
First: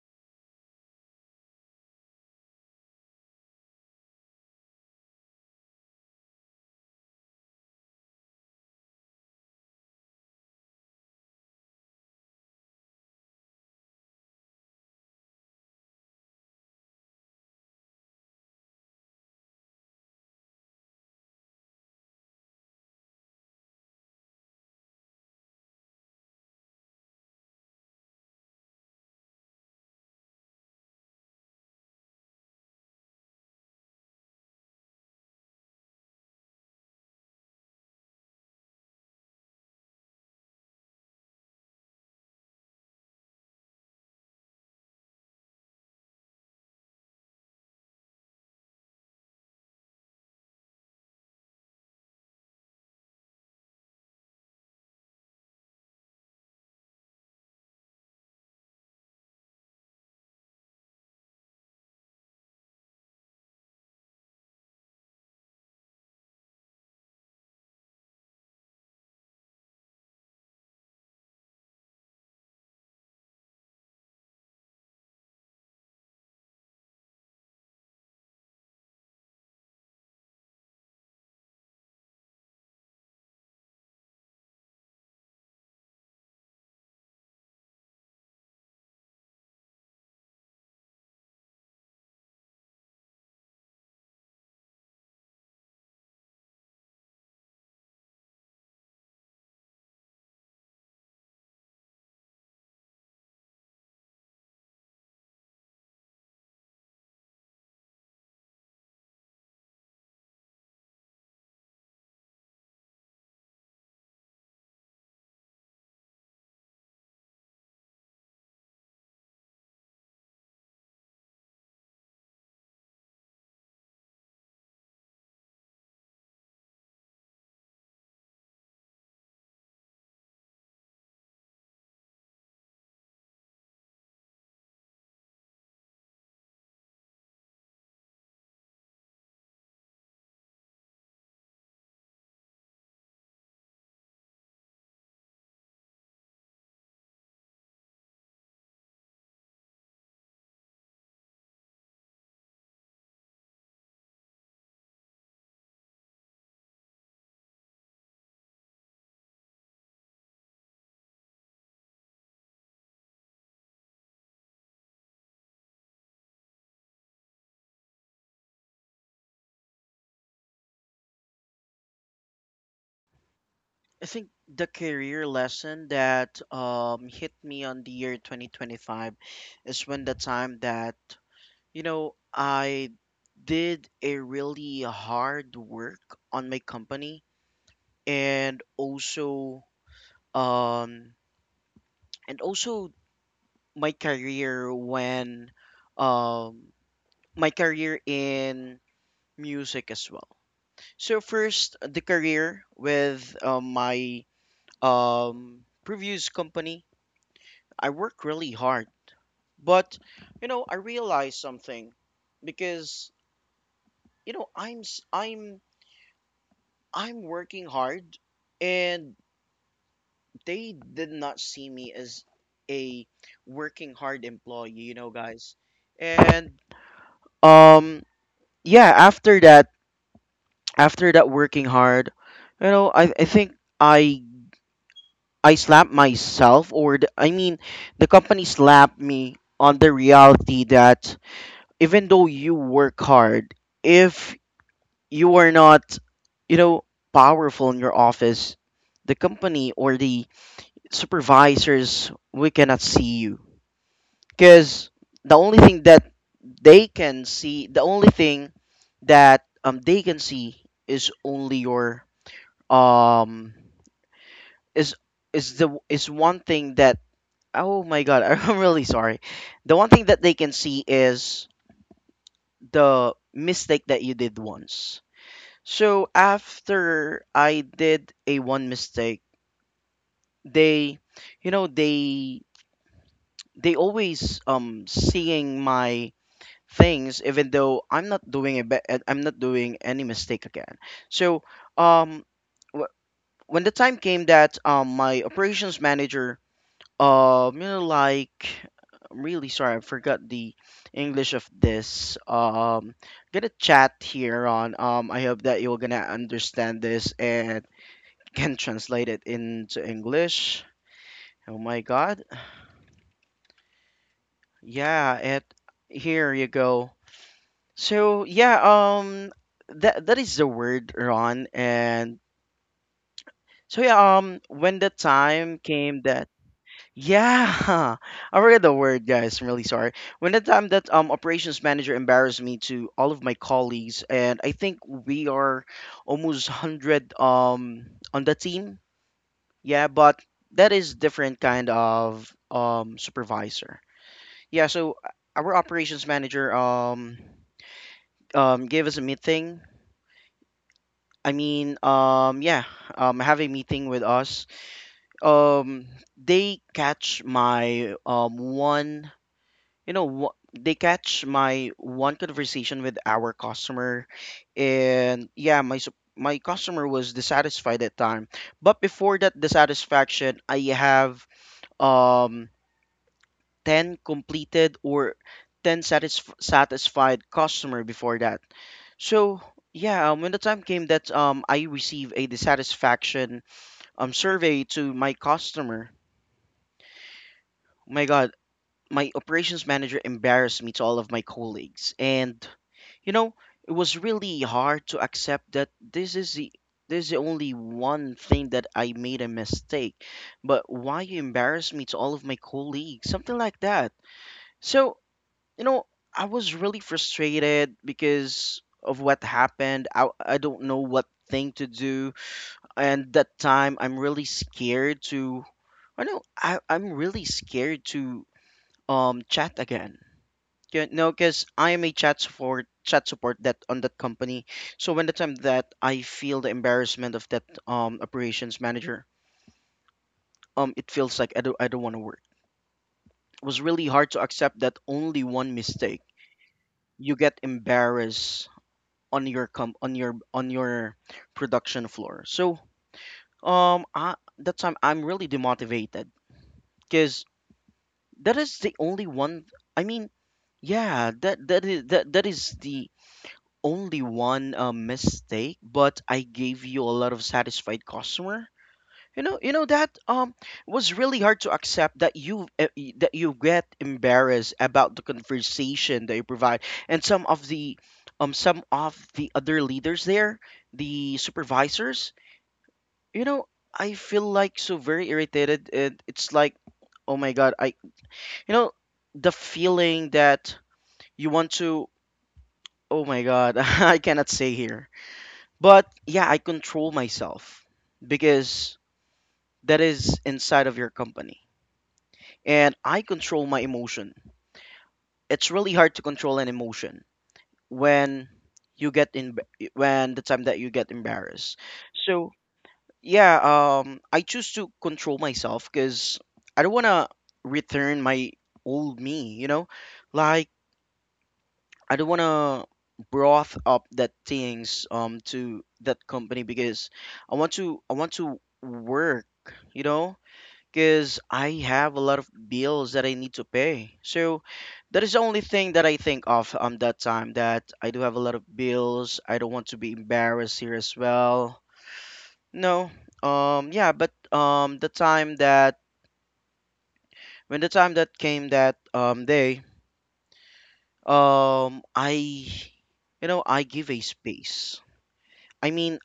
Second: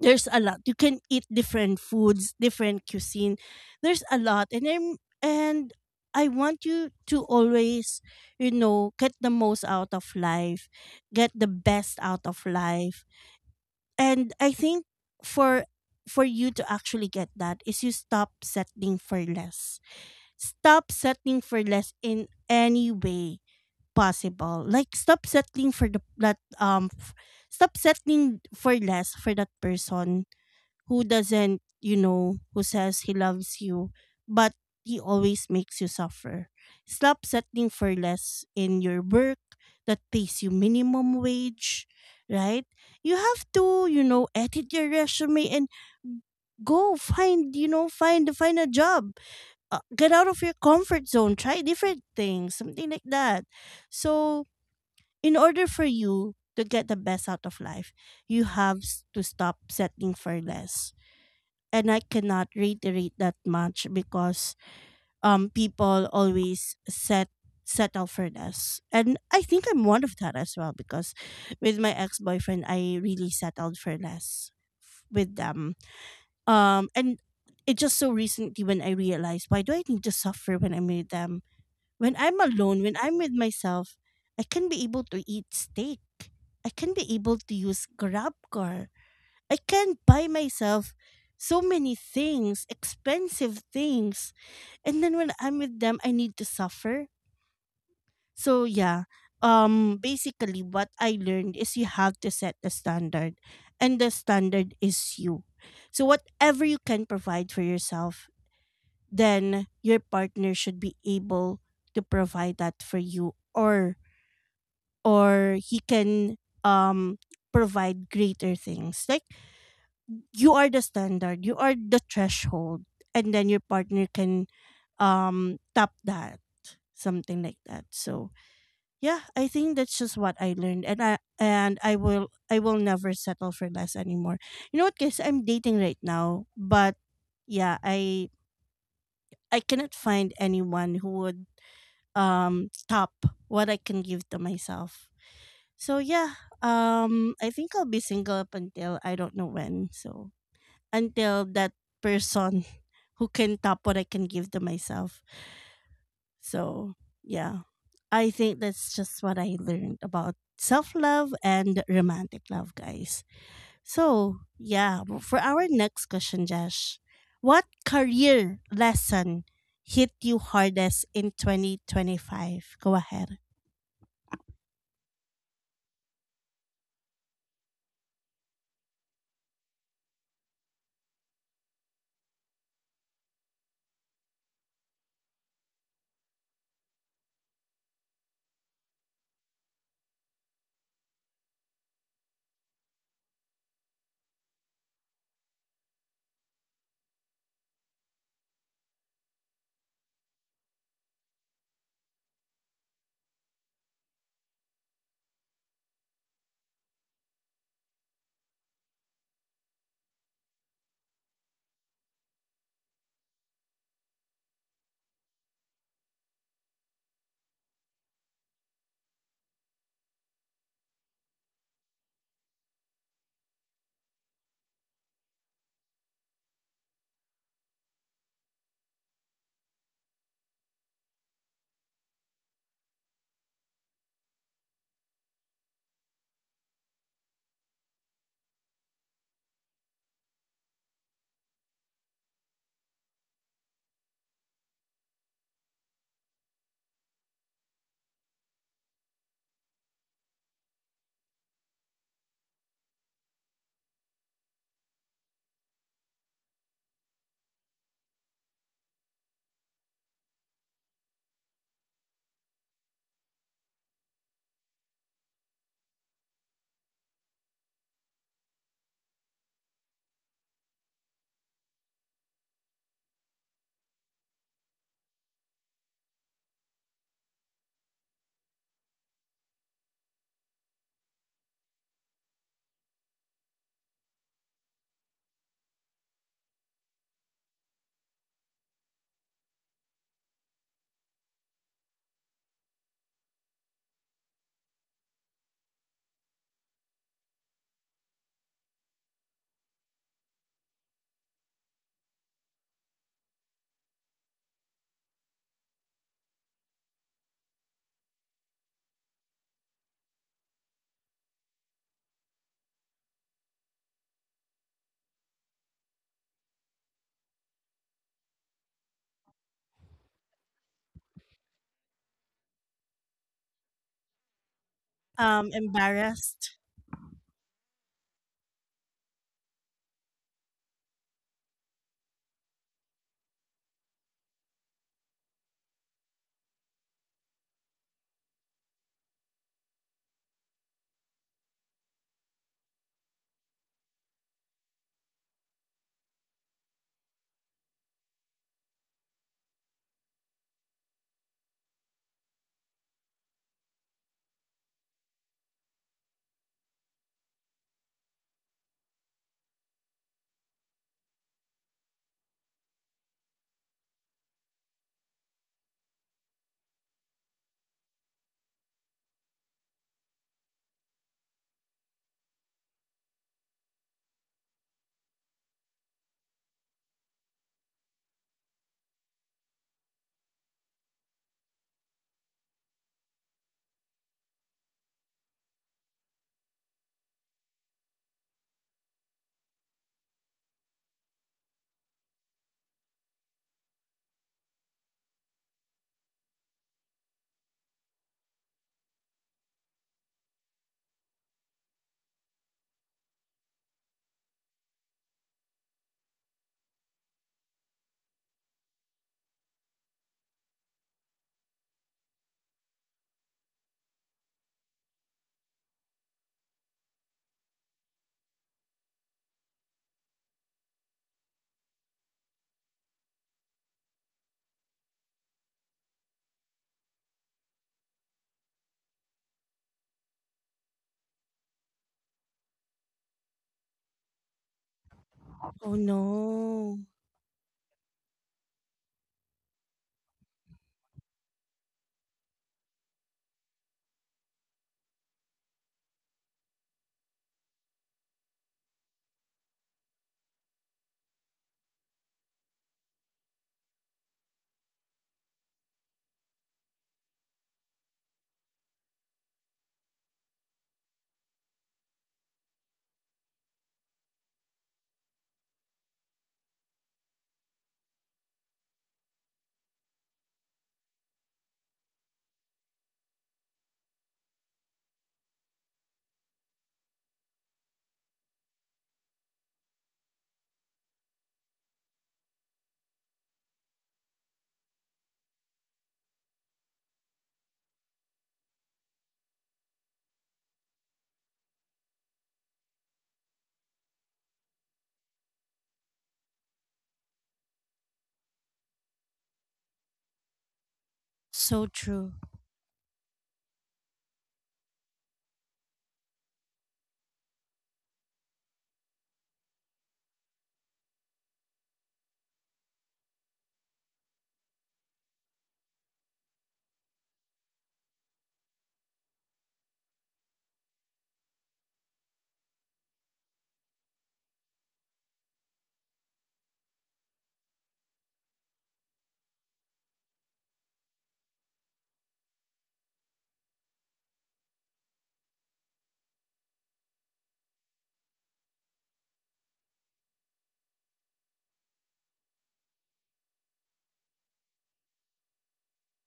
Speaker 1: There's a lot. You can eat different foods, different cuisine. There's a lot, and I want you to always, you know, get the most out of life, get the best out of life. And I think for for you to actually get that is you stop settling for less. Stop settling for less in any way possible. Like stop settling for less for that person who doesn't, you know, who says he loves you, but he always makes you suffer. Stop settling for less in your work that pays you minimum wage, right? You have to, you know, edit your resume and go find, find a job. Get out of your comfort zone, try different things, something like that. So, in order for you to get the best out of life, you have to stop settling for less, and I cannot reiterate that much because people always settle for less. And I think I'm one of that as well because with my ex-boyfriend I really settled for less with them. And it just so recently when I realized, why do I need to suffer when I'm with them? When I'm alone, when I'm with myself, I can be able to eat steak. I can be able to use GrabCar. I can buy myself so many things, expensive things. And then when I'm with them, I need to suffer. So yeah, basically what I learned is you have to set the standard, and the standard is you. So whatever you can provide for yourself, then your partner should be able to provide that for you, or he can provide greater things. Like, you are the standard, you are the threshold, and then your partner can tap that, something like that. So yeah, I think that's just what I learned, and I will never settle for less anymore. You know what, guys? I'm dating right now, but yeah, I cannot find anyone who would top what I can give to myself. So yeah, I think I'll be single up until I don't know when. So until that person [LAUGHS] who can top what I can give to myself. So, yeah, I think that's just what I learned about self love and romantic love, guys. So, yeah, for our next question, Josh, what career lesson hit you hardest in 2025? Go ahead.
Speaker 2: I think the career lesson that hit me on the year 2025 is when the time that, you know, I did a really hard work on my company, and also um and also my career when um my career in music as well. So first, the career with, my previous company, I work really hard. But you know, I realized something, because you know, I'm working hard, and they did not see me as a working hard employee, you know, guys. And um yeah, after that, working hard, you know, I think i I slapped myself, or I mean, the company slapped me on the reality that even though you work hard, if you are not, you know, powerful in your office, the company or the supervisors, we cannot see you, because the only thing that they can see, the only thing that they can see is only your um is is the is one thing that, oh my god, [LAUGHS] I'm really sorry, the one thing that they can see is the mistake that you did once. So after I did a one mistake, they, you know, they always seeing my things, even though I'm not doing a I'm not doing any mistake again. So um wh- when the time came that my operations manager, you know, like, I'm really sorry, I forgot the English of this. Gonna chat here on, I hope that you're gonna understand this and [LAUGHS] can translate it into English. Oh my god. Yeah, it, here you go. So yeah, um that that is the word, Ron. And so yeah, when the time came that,
Speaker 1: Embarrassed.
Speaker 2: yeah, [LAUGHS] I forget the word, guys. I'm really sorry. When the time that operations manager embarrassed me to all of my colleagues, and I think we are almost hundred on the team. Yeah, but that is different kind of supervisor. Yeah, so our operations manager gave us a meeting. I mean, um yeah, have a meeting with us. Um, they catch my one. you know wha- they catch my one conversation with our customer, and yeah, my customer was dissatisfied at time, but before that dissatisfaction I have um 10 completed or 10 satisfied customer before that. So yeah, when the time came that I received a dissatisfaction survey to my customer. My god, my operations manager embarrassed me to all of my colleagues. And you know, it was really hard to accept that this is the only one thing that I made a mistake. But why you embarrass me to all of my colleagues? Something like that. So, you know, I was really frustrated because of what happened. I don't know what thing to do. And that time I'm really scared to I'm really scared to chat again. Yeah, no, because I am a chat support that on that company. So when the time that I feel the embarrassment of that operations manager, it feels like I don't want to work. It was really hard to accept that only one
Speaker 1: Oh
Speaker 2: mistake
Speaker 1: no.
Speaker 2: you get embarrassed on your com on your production floor. So um I, that time I'm really demotivated, because that is the only one. I mean, that that is the only one mistake, but I gave you a lot of satisfied customer. You know that was really hard to accept that you that you get embarrassed about the conversation that you provide, and some of the other leaders there, the supervisors. You know, I feel like so very irritated, and it's like, oh my god, I, you know, the feeling that you want to. Oh my god, [LAUGHS] I cannot say here. But yeah, I control myself because that is inside of your company. And I control my emotion. It's really hard to control an emotion when you get in, when the time that you get embarrassed.
Speaker 1: So true.
Speaker 2: So, yeah, I choose to control myself, cuz I don't want to return my old me, you know? Like I don't want to broth up that things to that company because I want to, I want to work, you know, because I have a lot of bills that I need to pay. So that is the only thing that I think of that time, that I do have a lot of bills. I don't want to be embarrassed here as well. No. Yeah, but the time that, when the time that came that day, I, you know, I give a space. I mean,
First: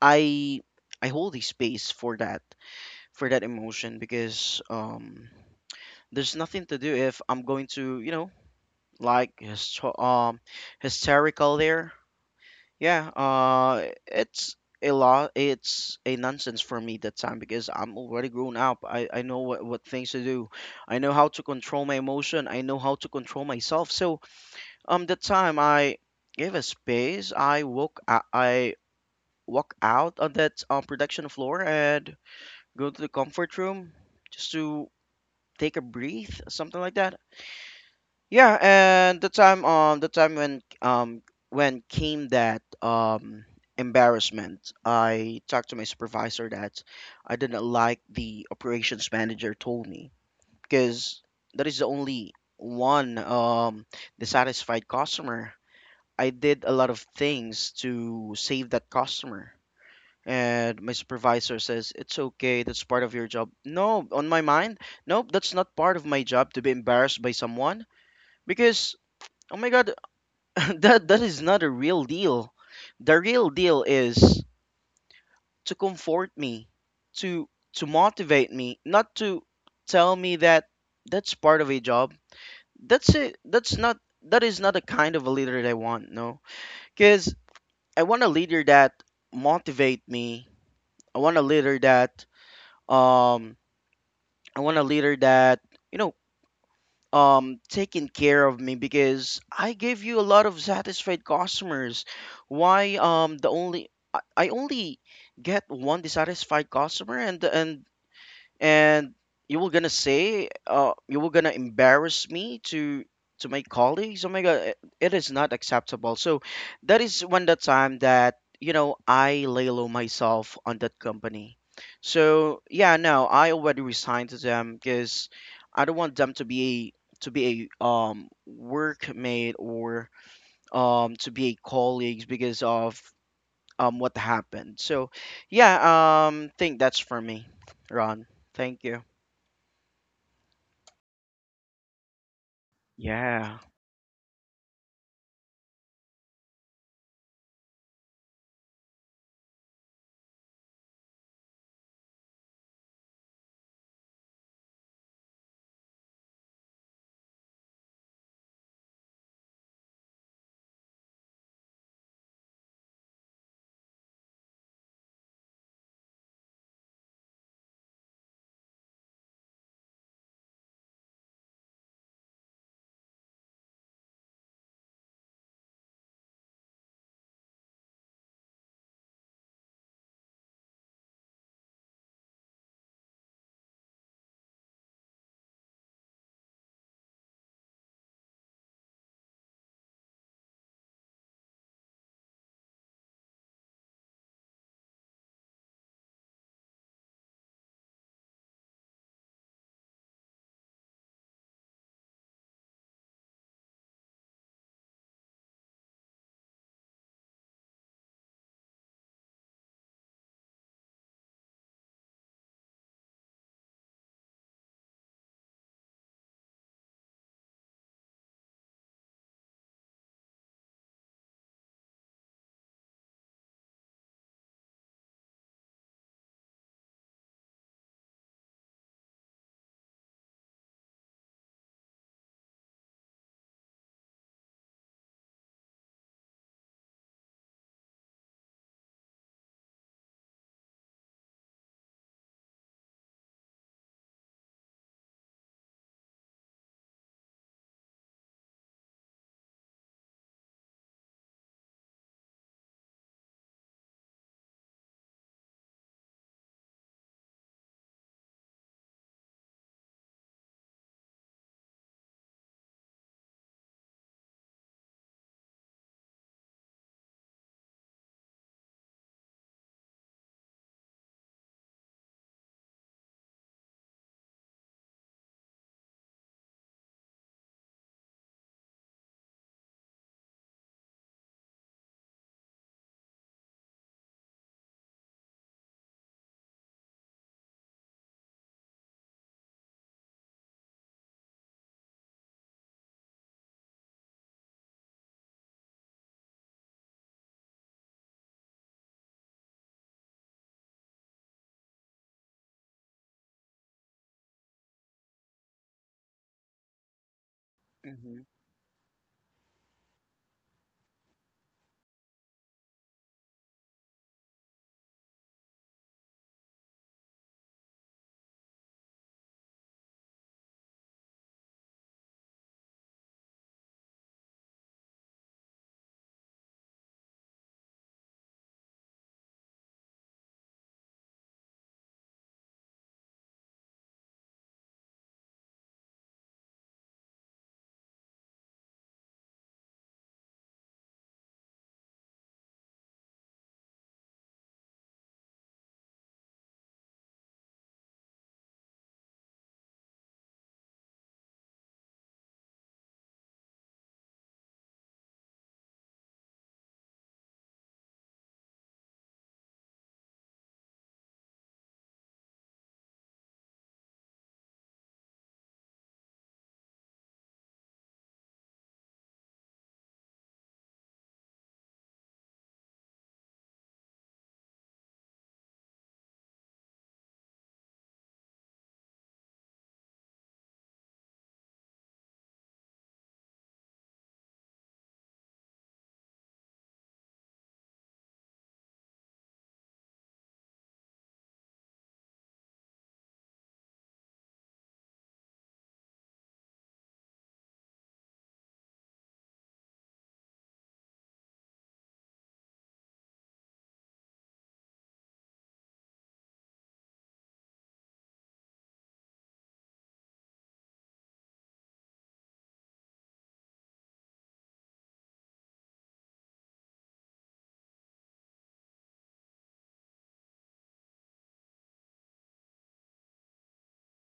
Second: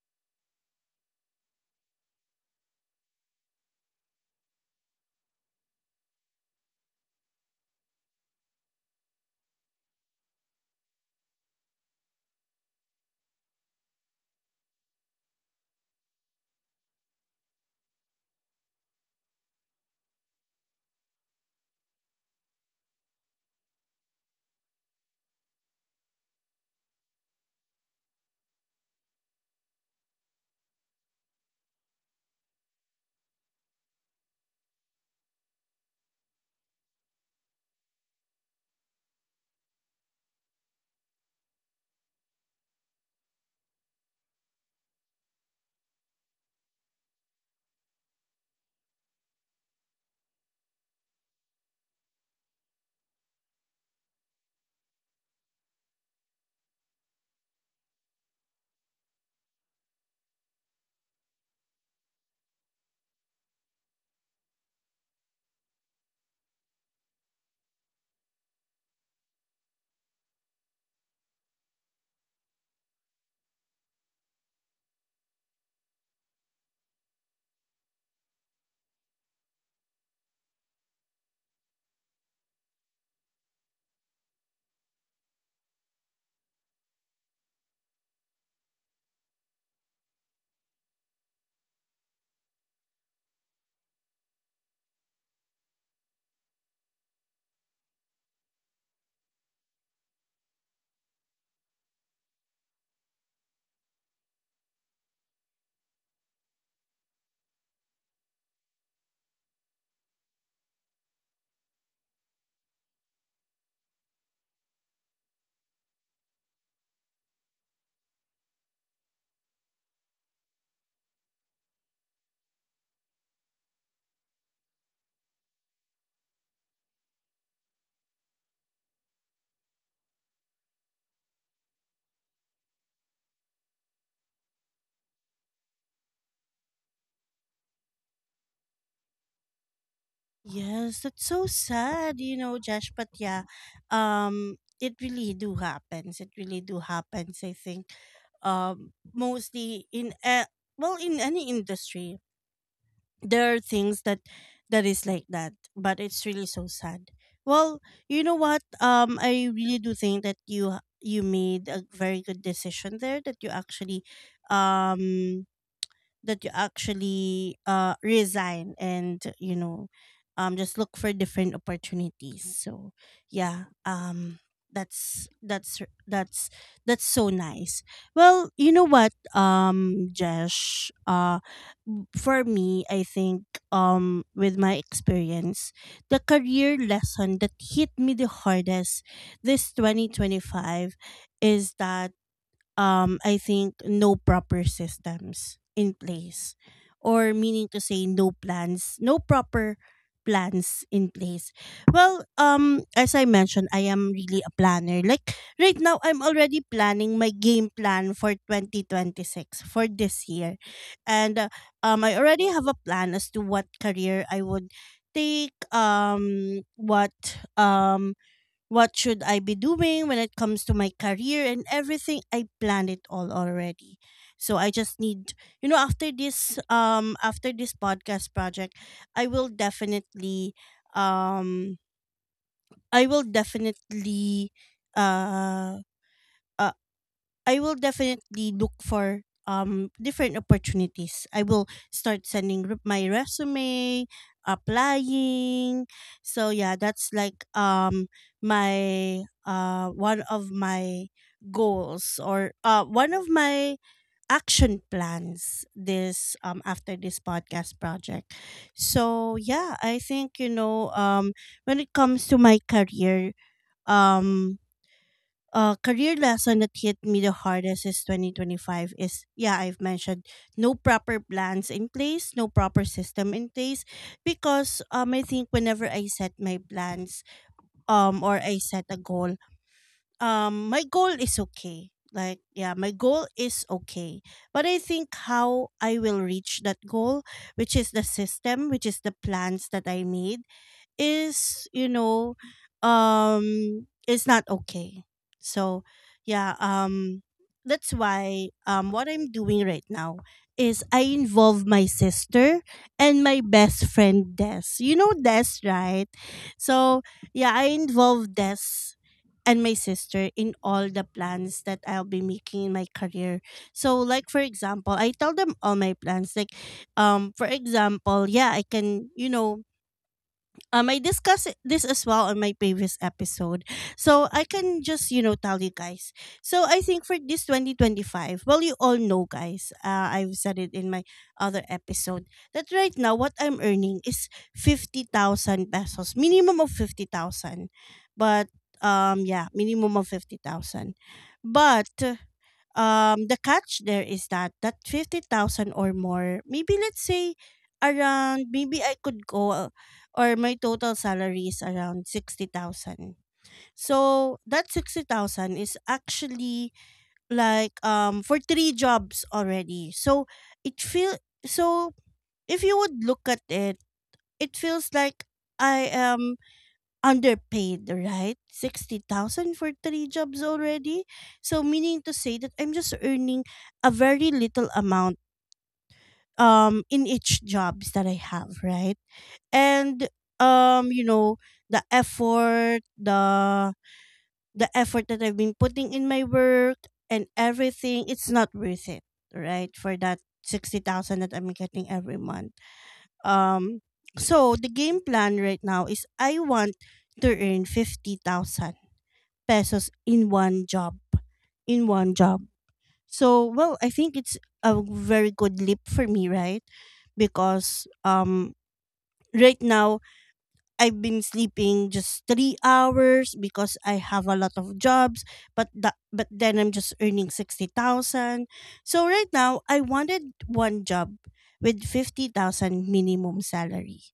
Speaker 2: I I hold a space for that, for that emotion, because there's nothing to do if I'm going to, you know, like hysterical there. Yeah, it's a lot. It's a nonsense for me that time because I'm already grown up. I know what things to do. I know how to control my emotion. I know how to control myself. So that time I gave a space. I woke. I walk out on that production floor and go to the comfort room just to take a breath, something like that. Yeah, and the time when came that embarrassment, I talked to my supervisor that I didn't like the operations manager told me, because that is the only one dissatisfied customer. I did a lot of things to save that customer, and my supervisor says it's okay, that's part of your job. No, on my mind, nope, that's not part of my job to be embarrassed by someone. Because oh my god, [LAUGHS] that is not a real deal. The real deal is to comfort me, to to motivate me, not to tell me that that's part of a job. That's it. That is not the kind of a leader that I want. No, because I want a leader that motivate me. I want a leader that, um I want a leader that, you know, taking care of me, because I gave you a lot of satisfied customers. Why the only I only get one dissatisfied customer, and you were gonna say, you were gonna embarrass me to my colleagues. Oh my god, it is not acceptable. So that is when the time that, you know, I lay low myself on that company. So yeah, no, I already resigned to them because I don't want them to be, to be a workmate, or to be a colleagues, because of what happened. So yeah, think that's for me, Ron. Thank you.
Speaker 1: Yes, that's so sad, you know, Josh. But yeah,
Speaker 2: Yeah.
Speaker 1: it really do happens. It really do happens, I think, mostly in a, well, in any industry. There are things that that is like that, but it's really so sad. Well, you know what, I really do think that you made a very good decision there, um that you actually resign, and, you know, just look for different opportunities. So yeah, that's that's that's that's so nice. Well, you know what, Jesh, for me, I think, with my experience, the career lesson that hit me the hardest this 2025 is that, I think no proper systems in place, or meaning to say no plans, no proper plans in place. Well, as I mentioned, I am really a planner. Like right now I'm already planning my game plan for 2026, for this year. And I already have a plan as to what career I would take, um what should I be doing when it comes to my career and everything? I planned it all already. So I just need, you know, after this podcast project, I will definitely um I will definitely uh uh. I will definitely look for different opportunities. I will start sending my resume, applying. So yeah, that's like my one of my goals, or one of my action plans, this after this podcast project. So yeah, I think you know, when it comes to my career, um career lesson that hit me the hardest is 2025 is, yeah, I've mentioned, no proper plans in place, no proper system in place. Because I think whenever I set my plans, or I set a goal, my goal is okay. Like yeah, my goal is okay, but I think how I will reach that goal, which is the system, which is the plans that I made, is, you know, is not okay. So yeah, that's why, what I'm doing right now is I involve my sister and my best friend Des. You know Des, right? So yeah, I
Speaker 2: Hmm.
Speaker 1: involve Des and my sister in all the plans that I'll be making in my career. So like for example, I tell them all my plans. Like for example, yeah, I can, you know, I this as well on my previous episode. So I can just, you know, tell you guys. So I think for this 2025, well, you all know, guys, I've said it in my other episode, that right now what I'm earning is 50,000 pesos, minimum of 50,000. But yeah, minimum of 50,000. But the catch there is that that 50,000 or more, maybe let's say around, maybe I could go or my total salary is around 60,000. So that 60,000 is actually like for three jobs already. So it feel so if you would look at it, it feels like I am underpaid, right? 60,000 for three jobs already. So meaning to say that I'm just earning a very little amount in each jobs that I have, right? And you know, the effort, the the effort that I've been putting in my work and everything, it's not worth it, right? For that 60,000 that I'm getting every month. Um so the game plan right now is I want to earn 50,000 pesos in one job, in one job. So, well, I think it's a very good leap for me, right? Because right now I've been sleeping just 3 hours because I have a lot of jobs, but then I'm just earning 60,000. So right now I wanted one job with 50,000 minimum salary.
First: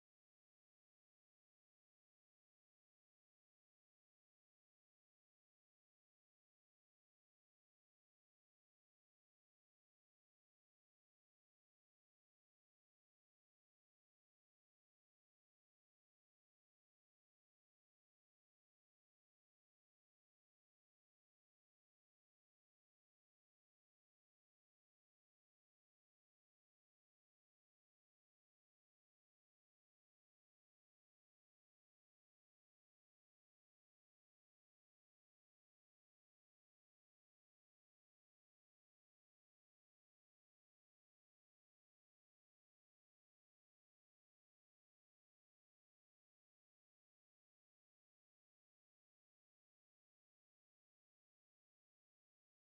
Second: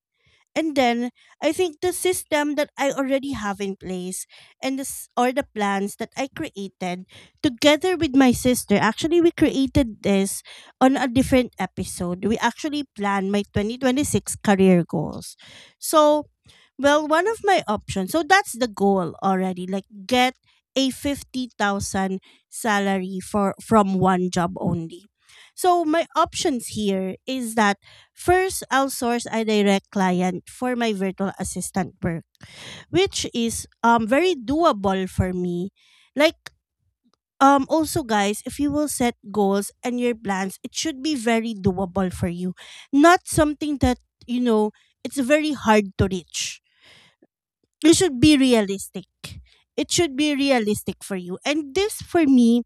Speaker 1: And then I think the system that I already have in place and this, or the plans that I created together with my sister, actually we created this on a different episode. We actually planned my 2026 career goals. So, well, one of my options. So that's the goal already. Like, get a 50,000 salary for from one job only. So my options here is that first, I'll source a direct client for my virtual assistant work, which is very doable for me. Like also guys, if you will set goals and your plans, it should be very doable for you. Not something that, you know, it's very hard to reach. This should be realistic. It should be realistic for you. And this for me,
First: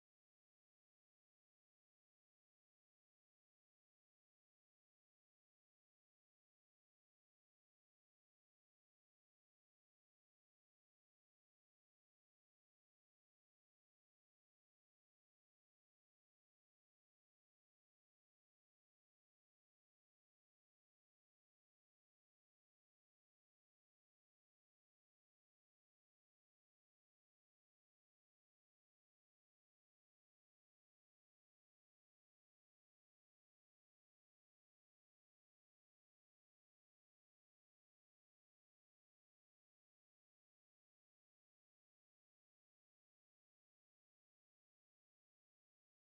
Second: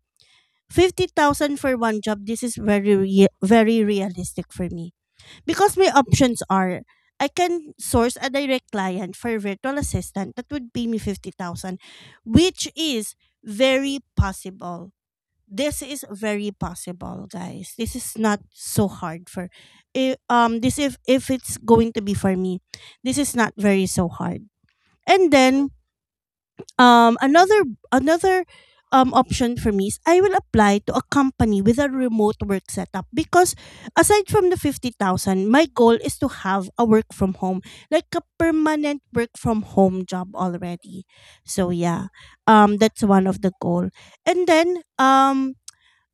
Speaker 1: 50,000 for one job, this is very realistic for me because my options are I can source a direct client for a virtual assistant that would pay me 50,000, which is very possible. This is very possible, guys. This is not so hard for I- this if it's going to be for me. This is not very so hard. And then um, another another option for me is I will apply to a company with a remote work setup because aside from the 50,000, my goal is to have a work from home, like a permanent work from home job already. So yeah, that's one of the goal. And then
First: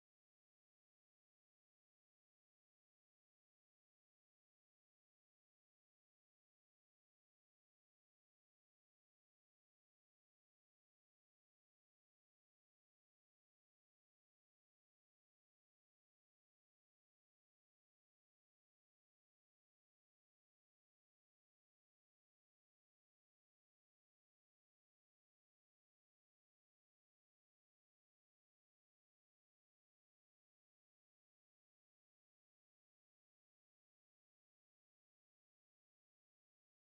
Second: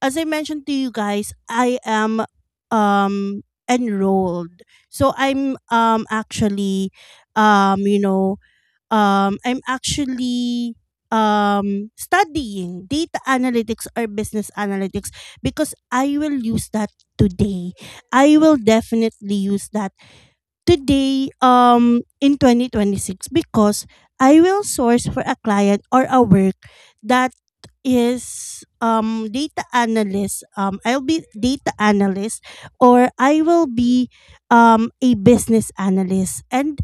Speaker 1: as I mentioned to you guys, I am enrolled. So um you know I'm actually, studying data analytics or business analytics because I will use that today. I will definitely use that today, in 2026, because I will source for a client or a work that is data analyst. I'll be data analyst, or I will be a business analyst. And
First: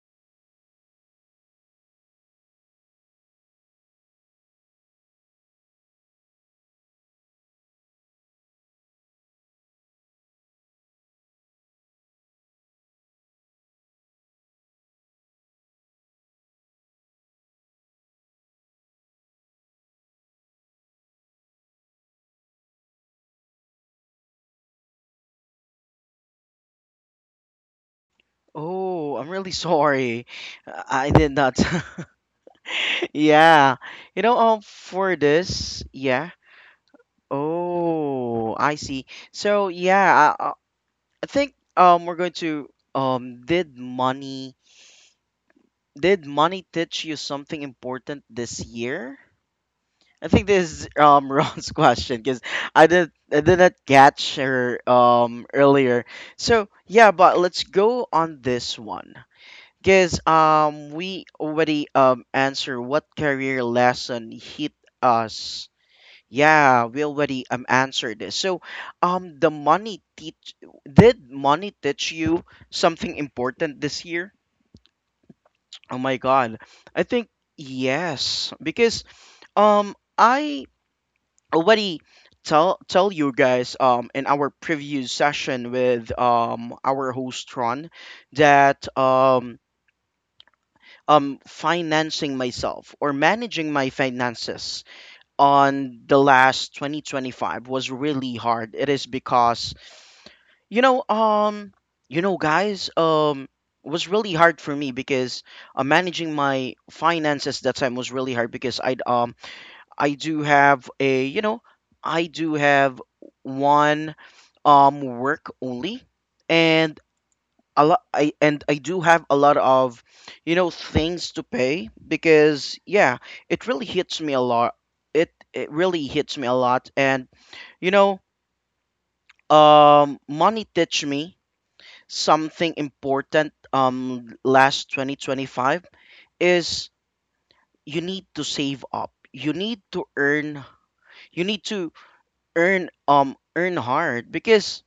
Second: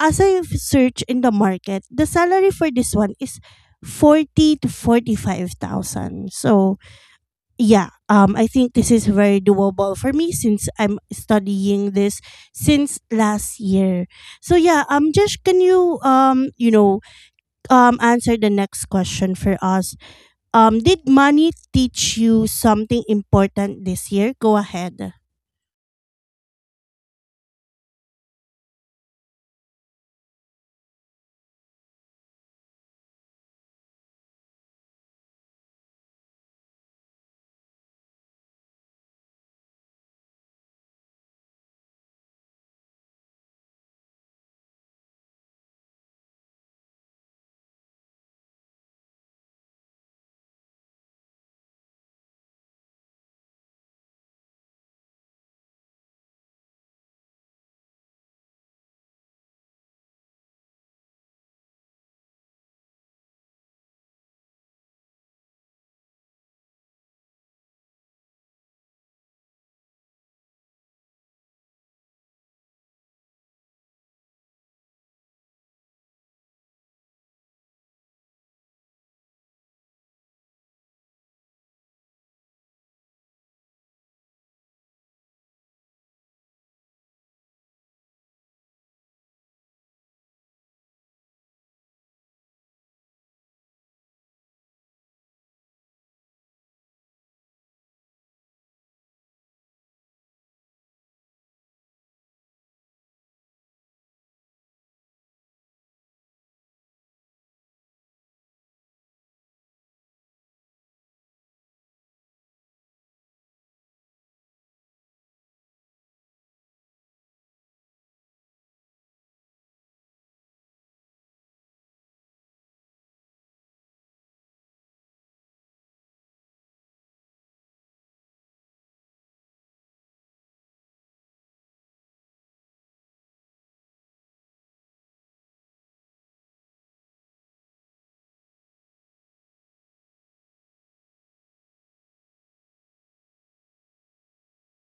Speaker 1: as I search in the market, the salary for this one is 40 to 45,000. So, yeah, I think this is very doable for me since I'm studying this since last year. So, yeah, Josh, can you, you know, answer the next question for us? Um, did money teach you something important this year? Go ahead.
Speaker 2: Oh, I'm really sorry. I did not. [LAUGHS] Yeah. You know, for this, yeah. Oh, I see. So, yeah, I think we're going to um did money did money teach you something important this year? I think this is [LAUGHS] Ron's question, because I did not catch her earlier. So, yeah, but let's go on this one. Because we already answered what career lesson hit us. Yeah, we already answered this. So, the money teach did money teach you something important this year? Oh my God, I think yes. Because I already tell you guys in our previous session with our host Ron, that financing myself or managing my finances on the last 2025 was really hard. It is because, you know, you know guys, it was really hard for me because managing my finances that time was really hard because I do have, a you know, I do have one work only, and a lot I and I do have a lot of, you know, things to pay because yeah, it really hits me a lot. It really hits me a lot. And you know, money teach me something important last 2025 is, you need to save up, you need to earn, you need to earn earn hard. Because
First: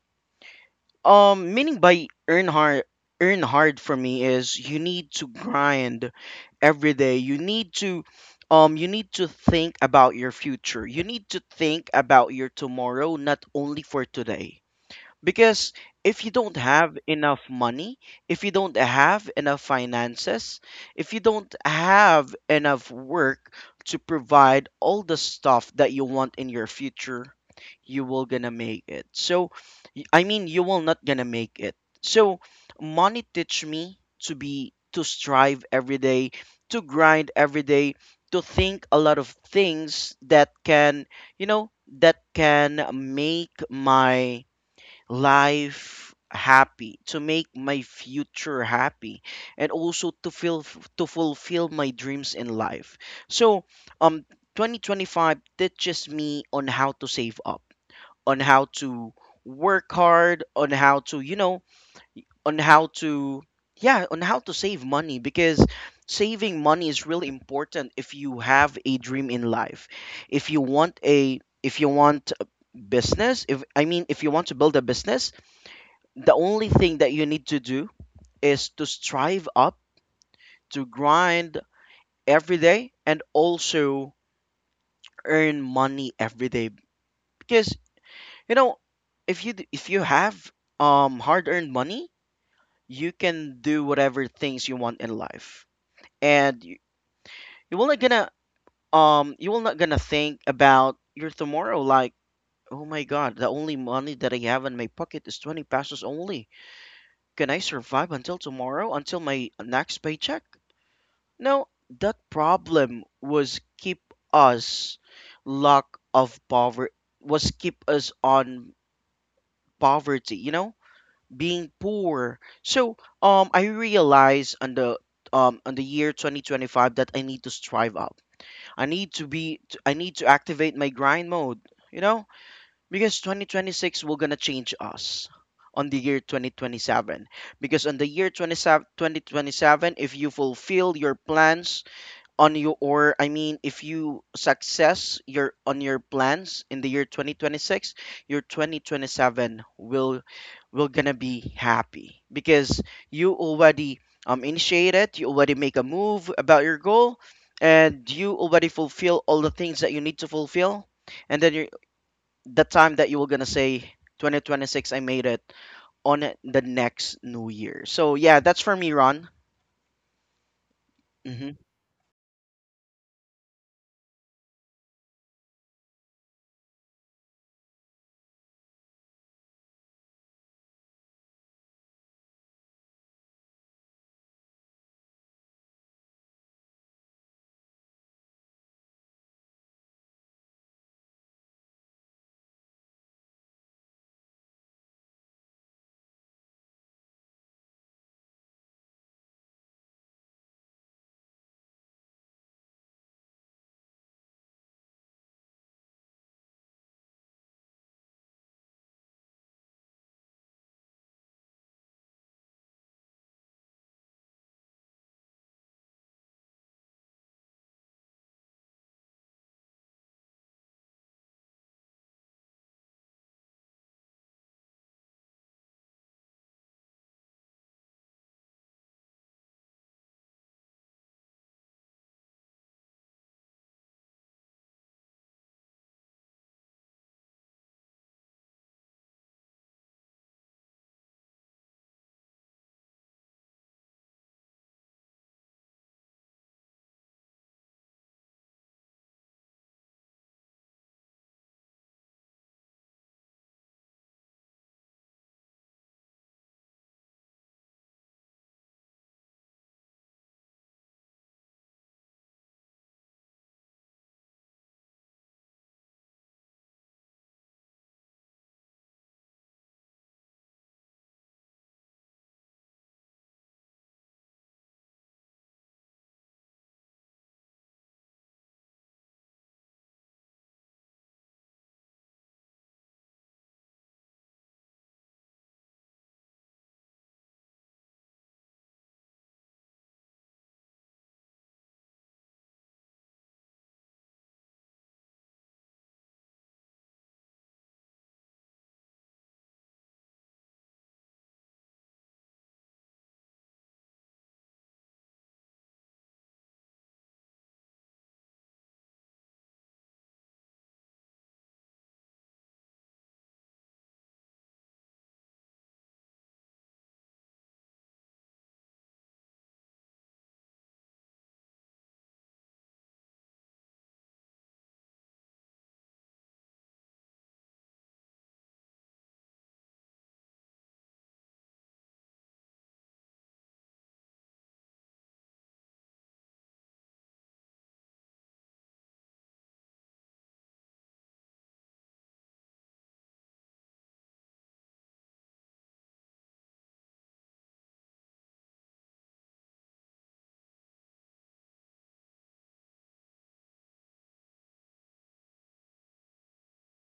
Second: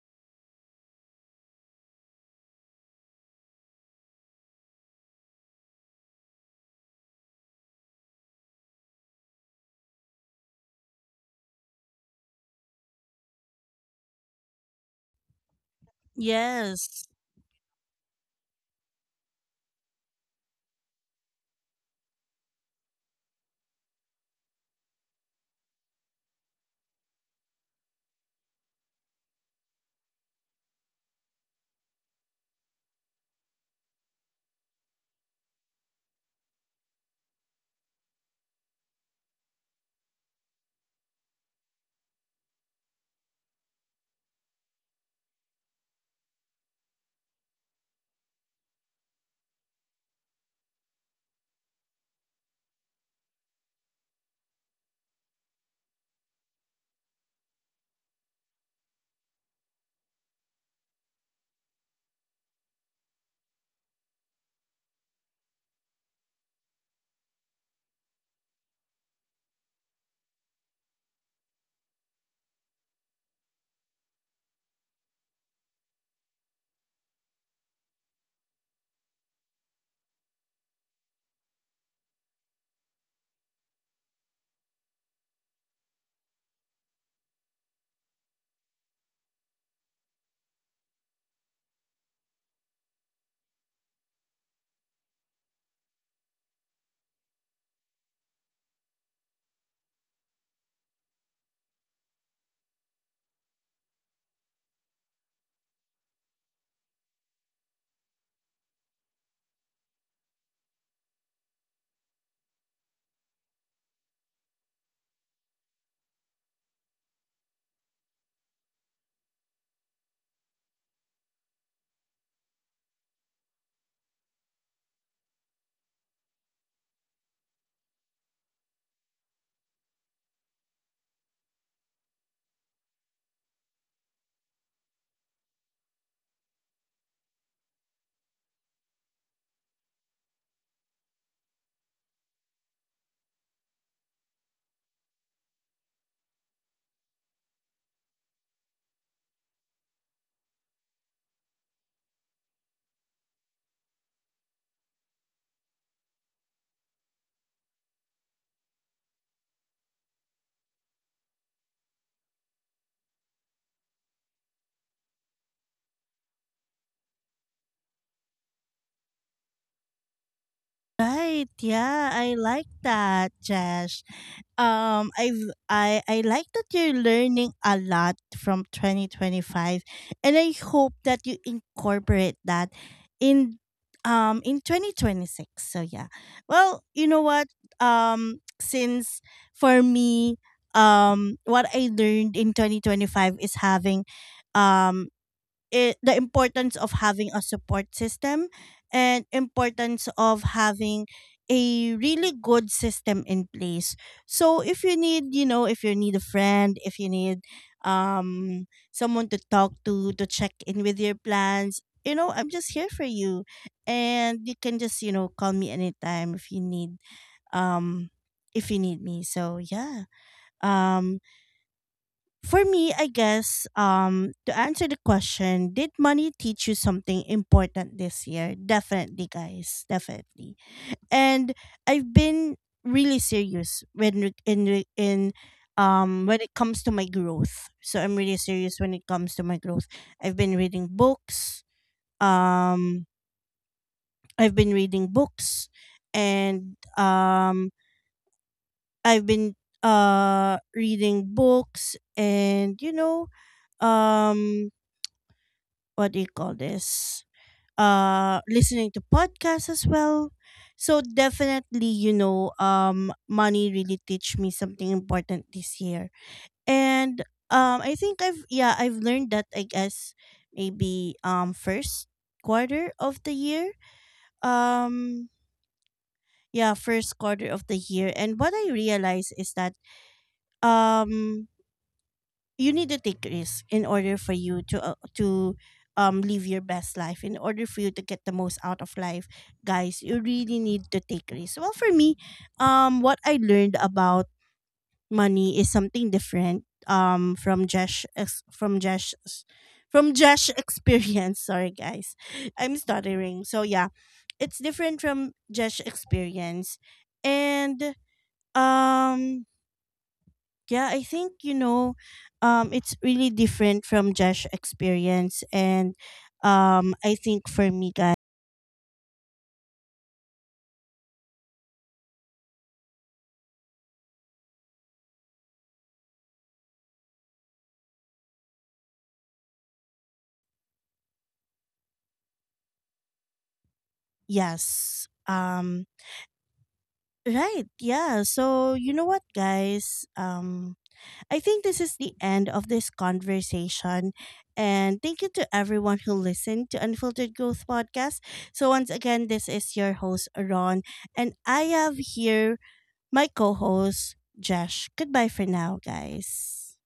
Speaker 2: Meaning by earn hard for me is you need to grind every day. You need to think about your future. You need to think about your tomorrow, not only for today, because if you don't have
Speaker 1: Yes.
Speaker 2: enough money, if you don't have enough finances, if you don't have enough work to provide all the stuff that you want in your future, you will gonna make it. So, I mean, you will not gonna make it. So, money teach me to be, to strive every day, to grind every day, to think a lot of things that can, you know, that can make my life happy, to make my future happy, and also to feel, to fulfill my dreams in life. So um 2025 teaches me on how to save up, on how to work hard, on how to, you know, on how to, yeah, on how to save money, because saving money is really important if you have a dream in life, if you want a, if you want a business, if I mean if you want to build a business, the only thing that you need to do is to strive up, to grind every day, and also earn money every day. Because you know, if you have hard-earned money, you can do whatever things you want in life, and you will not gonna you will not gonna think about your tomorrow, like, oh my god, the only money that I have in my pocket is 20 pesos only. Can I survive until tomorrow, until my next paycheck? Now, that problem was keep us, lack of poverty, was keep us on poverty, you know, being poor. So, I realized on the year 2025 that I need to strive up. I need to I need to activate my grind mode, you know? Because 2026 will going to change us on the year 2027. Because on the year 27 2027, if you fulfill your plans on your, or I mean, if you success your on your plans in the year 2026, your 2027 will gonna be happy, because you already initiated, you already make a move about your goal, and you already fulfill all the things that you need to fulfill, and then you, the time that you were gonna say, 2026 I made it on the next new year. So yeah, that's for me, Ron.
Speaker 1: Right.
Speaker 2: Mm-hmm.
Speaker 1: Yeah, I like that, Jesh. Um, I've, I like that you're learning a lot from 2025, and I hope that you incorporate that in in 2026. So yeah. Well, you know what? Since for me, what I learned in 2025 is having um the importance of having a support system, and importance of having a really good system in place. So if you need, you know, if you need a friend, if you need um someone to talk to check in with your plans, you know, I'm just here for you. And you can just, you know, call me anytime um if you need me. So yeah. Um for me, I guess to answer the question, did money teach you something important this year? Definitely, guys, definitely. And I've been really serious when re- in re- in when it comes to my growth. So I'm really serious when it comes to my growth. I've been reading books. Um I've been reading books and I've been reading books, and, you know, um what do you call this, listening to podcasts as well. So definitely, you know, money really teach me something important this year. And I think I've, yeah, I've learned that, I guess, maybe first quarter of the year um yeah, first quarter of the year. And what I realize is that, um you need to take risks in order for you to live your best life, in order for you to get the most out of life. Guys, you really need to take risks. Well, for me, what I learned about money is something different, from Josh ex- from Josh experience. [LAUGHS] Sorry guys, I'm stuttering. So yeah, it's different from Josh experience. And um yeah, I think, you know, it's really different from Josh experience. And I think for me, guys, yes, right, yeah. So you know what, guys, I think this is the end of this conversation, and thank you to everyone who listened to Unfiltered Growth podcast. So once again, this is your host Ron, and I have here my co-host Josh. Goodbye for now, guys.